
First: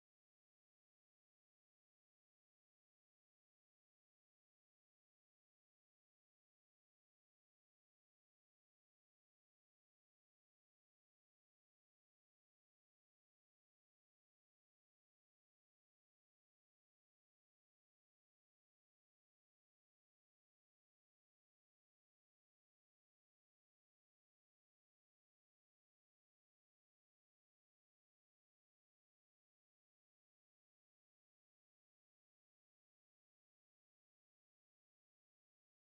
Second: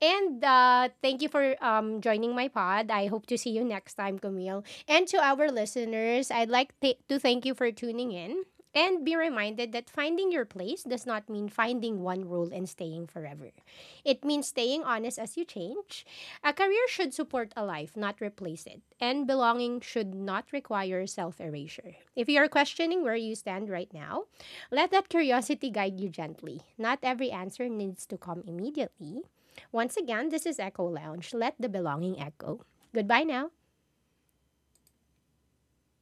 And thank you for joining my pod. I hope to see you next time, Camille. And to our listeners, I'd like to thank you for tuning in. And be reminded that finding your place does not mean finding one role and staying forever. It means staying honest as you change. A career should support a life, not replace it. And belonging should not require self erasure. If you are questioning where you stand right now, let that curiosity guide you gently. Not every answer needs to come immediately. Once again, this is Echo Lounge. Let the belonging echo. Goodbye now.